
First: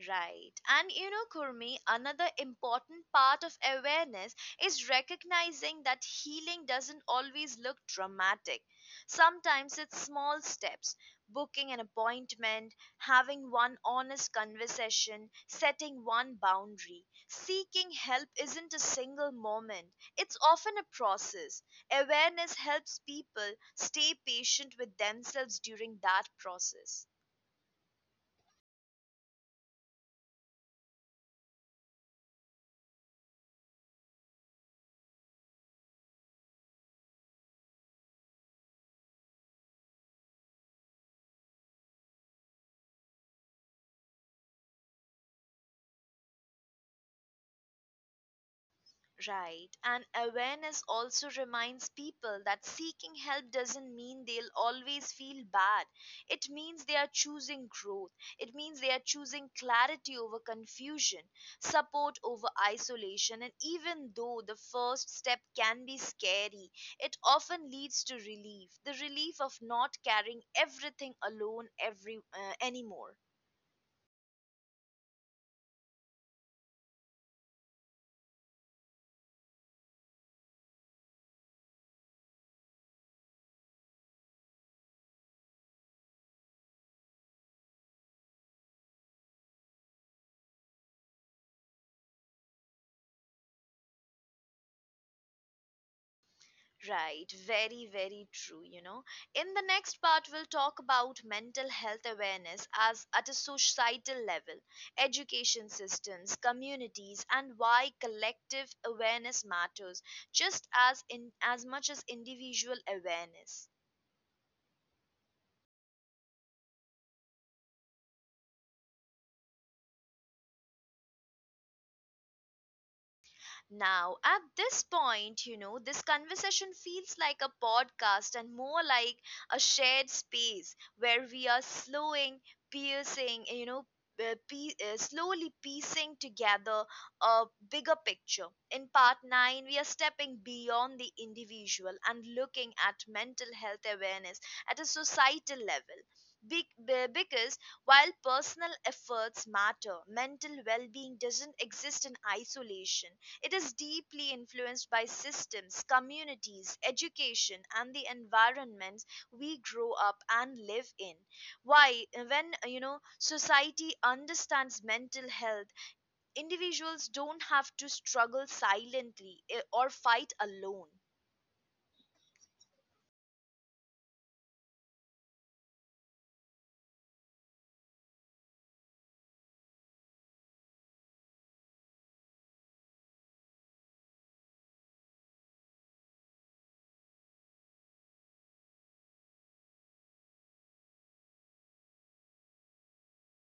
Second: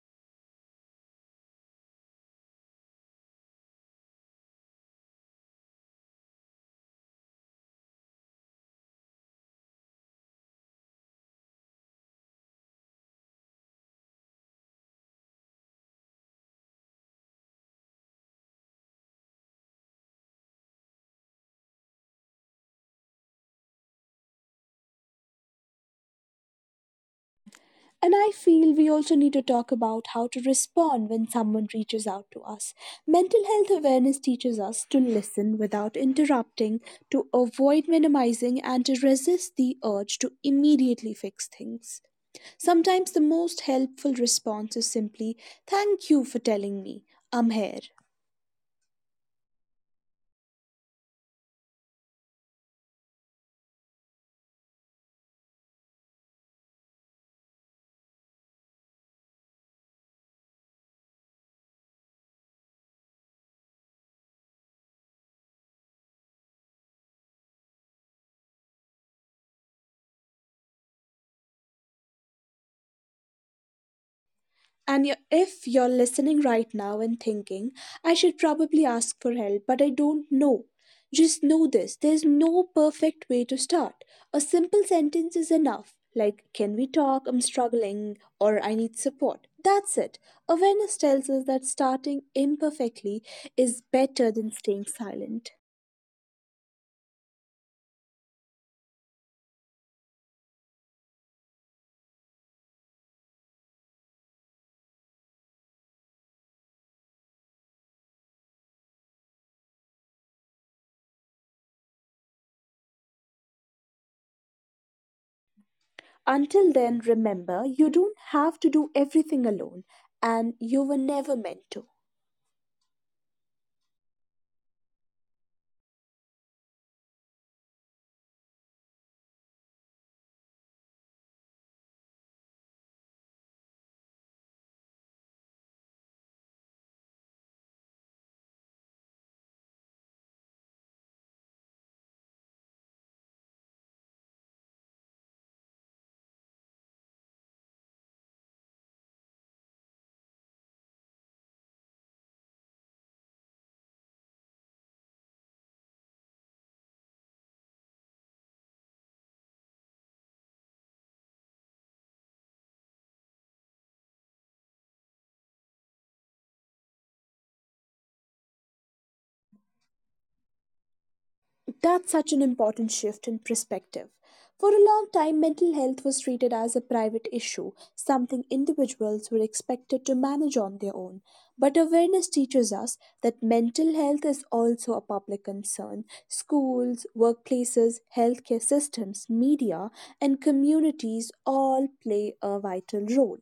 [SPEAKER 1] Right. And you know, Kurmi, another important part of awareness is recognizing that healing doesn't always look dramatic. Sometimes it's small steps: booking an appointment, having one honest conversation, setting one boundary. Seeking help isn't a single moment, it's often a process. Awareness helps people stay patient with themselves during that process.
[SPEAKER 2] And I feel we also need to talk about how to respond when someone reaches out to us. Mental health awareness teaches us to listen without interrupting, to avoid minimizing, and to resist the urge to immediately fix things. Sometimes the most helpful response is simply, "Thank you for telling me, I'm here."
[SPEAKER 1] Right. And awareness also reminds people that seeking help doesn't mean they'll always feel bad. It means they are choosing growth. It means they are choosing clarity over confusion, support over isolation. And even though the first step can be scary, it often leads to relief, the relief of not carrying everything alone every, uh, anymore.
[SPEAKER 2] And you if you're listening right now and thinking, "I should probably ask for help, but I don't know," just know this: there's no perfect way to start. A simple sentence is enough, like, "Can we talk? I'm struggling," or "I need support." That's it. Awareness tells us that starting imperfectly is better than staying silent.
[SPEAKER 1] Right, very, very true. You know, in the next part, we'll talk about mental health awareness as at a societal level, education systems, communities, and why collective awareness matters just as in as much as individual awareness.
[SPEAKER 2] Until then, remember, you don't have to do everything alone, and you were never meant to.
[SPEAKER 1] Now, at this point, you know, this conversation feels like a podcast and more like a shared space where we are slowing, piercing, you know, uh, pie- uh, slowly piecing together a bigger picture. In part nine, we are stepping beyond the individual and looking at mental health awareness at a societal level. Be- be- because while personal efforts matter, mental well being doesn't exist in isolation. It is deeply influenced by systems, communities, education, and the environments we grow up and live in. Why, when you know society understands mental health, individuals don't have to struggle silently eh, or fight alone.
[SPEAKER 2] That's such an important shift in perspective. For a long time, mental health was treated as a private issue, something individuals were expected to manage on their own. But awareness teaches us that mental health is also a public concern. Schools, workplaces, healthcare systems, media, and communities all play a vital role.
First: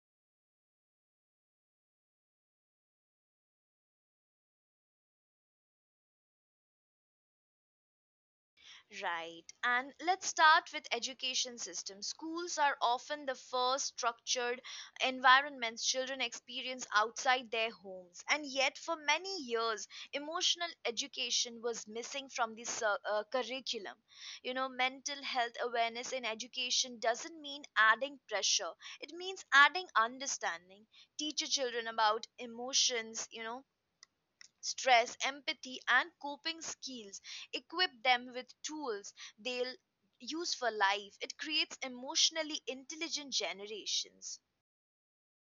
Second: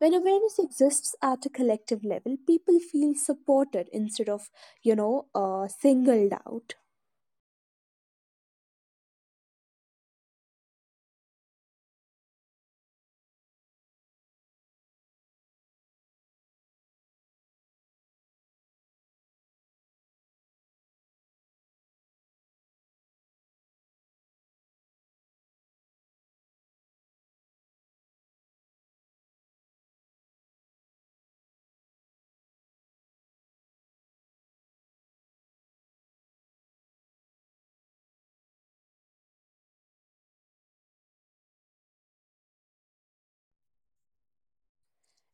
[SPEAKER 2] When awareness exists at a collective level, people feel supported instead of, you know, uh, singled out.
[SPEAKER 1] Right. And let's start with education system. Schools are often the first structured environments children experience outside their homes. And yet for many years emotional education was missing from the cir- uh, curriculum. You know, mental health awareness in education doesn't mean adding pressure. It means adding understanding. Teach your children about emotions, you know, stress, empathy, and coping skills, equip them with tools they'll use for life. It creates emotionally intelligent generations.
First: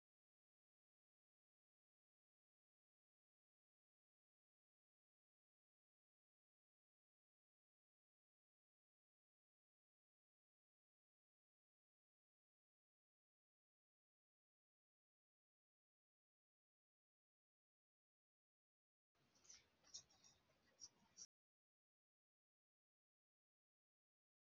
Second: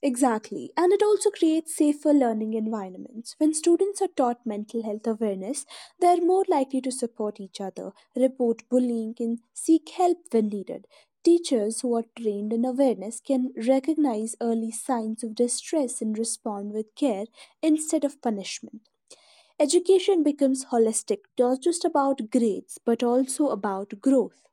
[SPEAKER 2] Exactly, and it also creates safer learning environments. When students are taught mental health awareness, they are more likely to support each other, report bullying, and seek help when needed. Teachers who are trained in awareness can recognize early signs of distress and respond with care instead of punishment. Education becomes holistic, not just about grades, but also about growth.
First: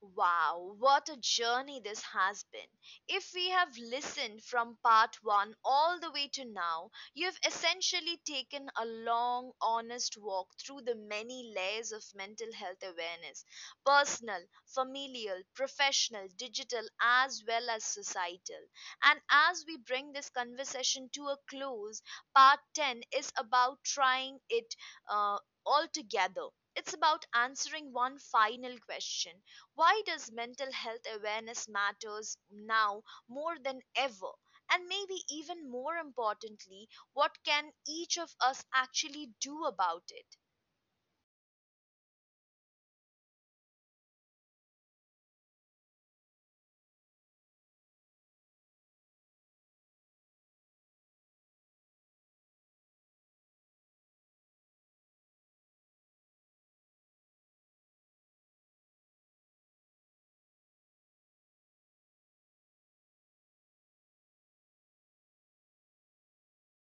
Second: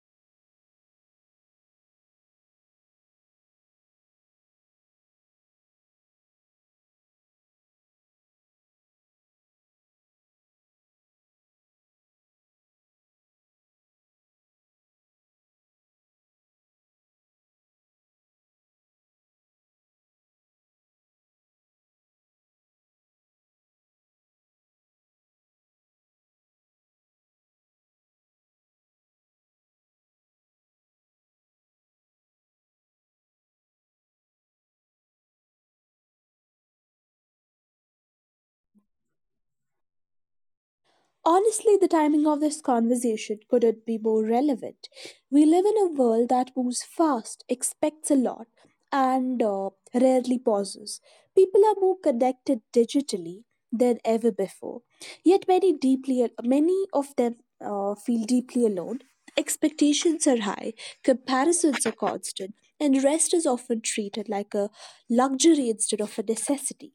[SPEAKER 1] Wow, what a journey this has been. If we have listened from part one all the way to now, you've essentially taken a long, honest walk through the many layers of mental health awareness: personal, familial, professional, digital, as well as societal. And as we bring this conversation to a close, part ten is about trying it uh, all together. It's about answering one final question: why does mental health awareness matters now more than ever, and maybe even more importantly, what can each of us actually do about it?
[SPEAKER 2] Honestly, the timing of this conversation couldn't be more relevant. We live in a world that moves fast, expects a lot, and uh, rarely pauses. People are more connected digitally than ever before. Yet many deeply many of them uh, feel deeply alone. Expectations are high, comparisons are constant, and rest is often treated like a luxury instead of a necessity.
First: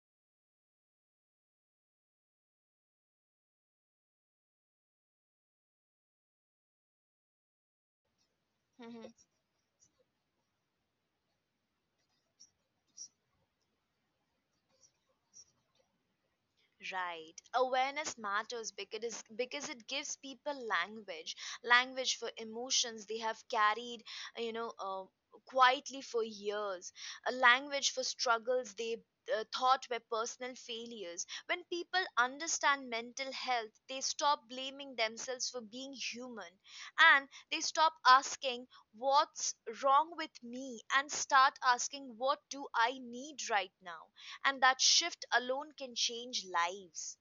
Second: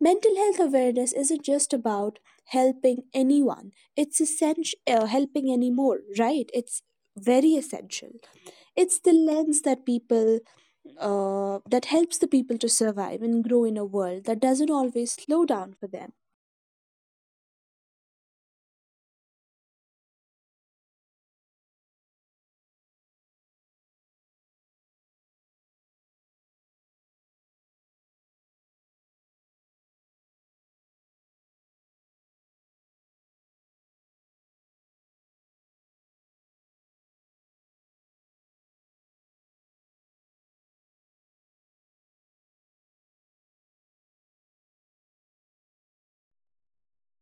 [SPEAKER 2] Mental health awareness isn't just about helping anyone. It's essential uh, helping anymore, right? It's very essential. It's the lens that people uh, that helps the people to survive and grow in a world that doesn't always slow down for them.
[SPEAKER 1] Right. Awareness matters because because it gives people language, language for emotions they have carried, you know, uh, quietly for years, a language for struggles they uh, thought were personal failures. When people understand mental health, they stop blaming themselves for being human, and they stop asking what's wrong with me and start asking what do I need right now, and that shift alone can change lives.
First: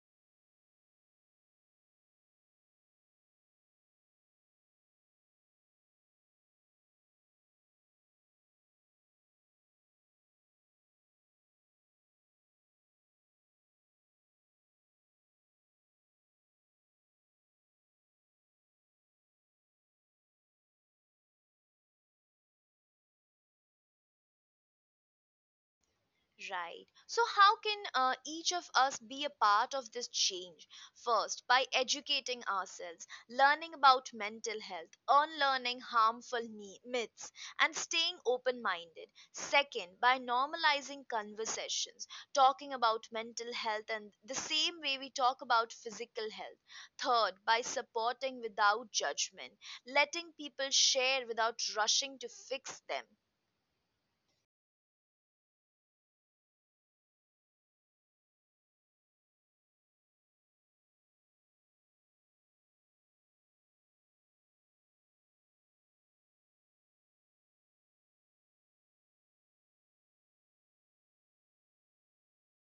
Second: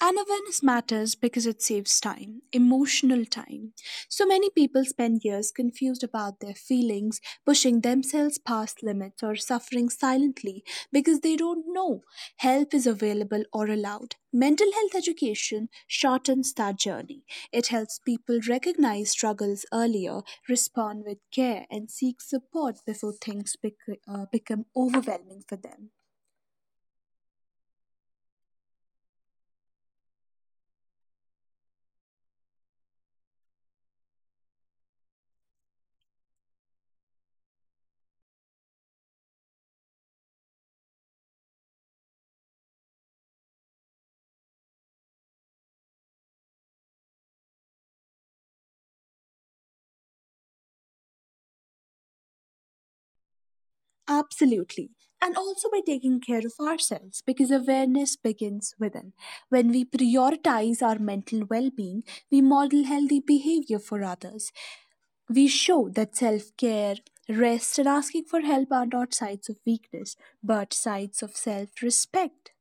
[SPEAKER 2] And awareness matters because it saves time, emotional time. So many people spend years confused about their feelings, pushing themselves past limits, or suffering silently because they don't know help is available or allowed. Mental health education shortens that journey. It helps people recognize struggles earlier, respond with care, and seek support before things bec- uh, become overwhelming for them.
[SPEAKER 1] Right, so how can uh, each of us be a part of this change? First, by educating ourselves, learning about mental health, unlearning harmful me- myths, and staying open minded. Second, by normalizing conversations, talking about mental health and the same way we talk about physical health. Third, by supporting without judgment, letting people share without rushing to fix them.
[SPEAKER 2] Absolutely. And also by taking care of ourselves, because awareness begins within. When we prioritize our mental well being, we model healthy behavior for others. We show that self care, rest, and asking for help are not signs of weakness, but signs of self respect.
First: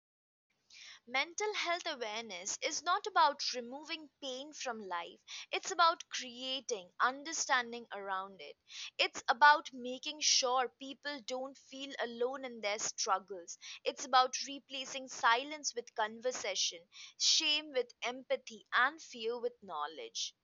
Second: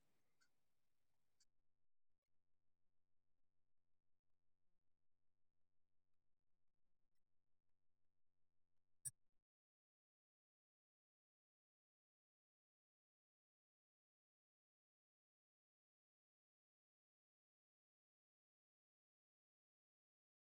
[SPEAKER 1] Mental health awareness is not about removing pain from life, it's about creating understanding around it. It's about making sure people don't feel alone in their struggles. It's about replacing silence with conversation, shame with empathy, and fear with knowledge.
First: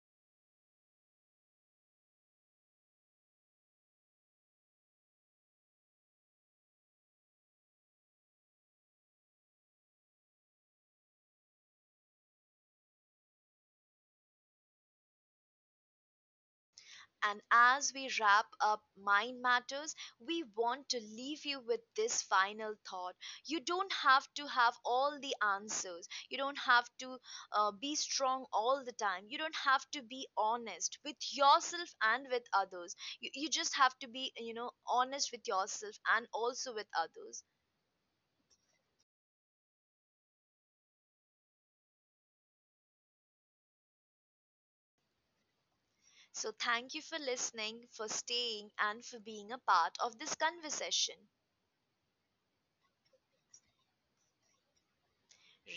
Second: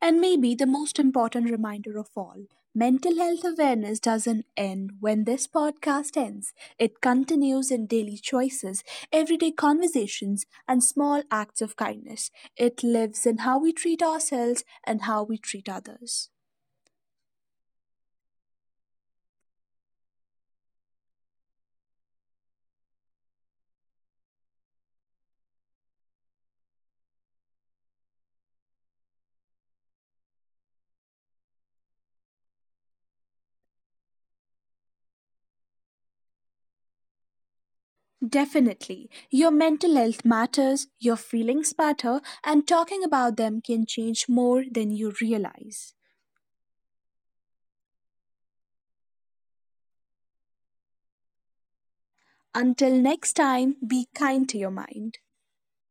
[SPEAKER 2] And maybe the most important reminder of all: mental health awareness doesn't end when this podcast ends. It continues in daily choices, everyday conversations, and small acts of kindness. It lives in how we treat ourselves and how we treat others.
[SPEAKER 1] And as we wrap up Mind Matters, we want to leave you with this final thought. You don't have to have all the answers. You don't have to uh, be strong all the time. You don't have to be honest with yourself and with others. You, you just have to be, you know, honest with yourself and also with others.
[SPEAKER 2] Definitely. Your mental health matters, your feelings matter, and talking about them can change more than you realize.
[SPEAKER 1] So thank you for listening, for staying, and for being a part of this conversation.
[SPEAKER 2] Until next time, be kind to your mind.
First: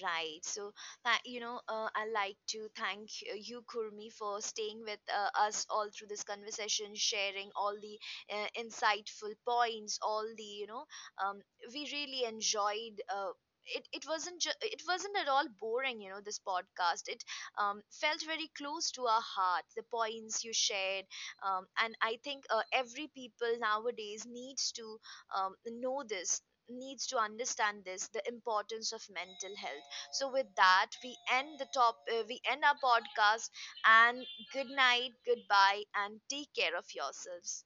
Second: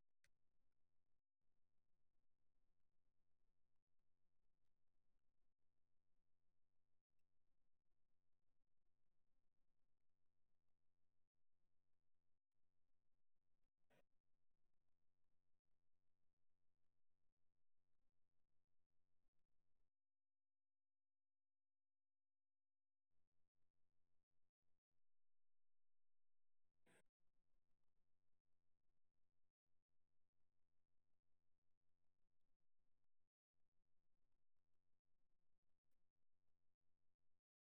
[SPEAKER 1] Right. So, tha- you know, uh, I like to thank y- you, Kurmi, for staying with uh, us all through this conversation, sharing all the uh, insightful points, all the, you know, um, we really enjoyed. Uh, it, it wasn't ju- it wasn't at all boring, you know, this podcast, it um, felt very close to our heart, the points you shared, um, and I think uh, every people nowadays needs to um, know this, needs to understand this, the importance of mental health. So with that we end the top uh, we end our podcast, and good night, goodbye, and take care of yourselves.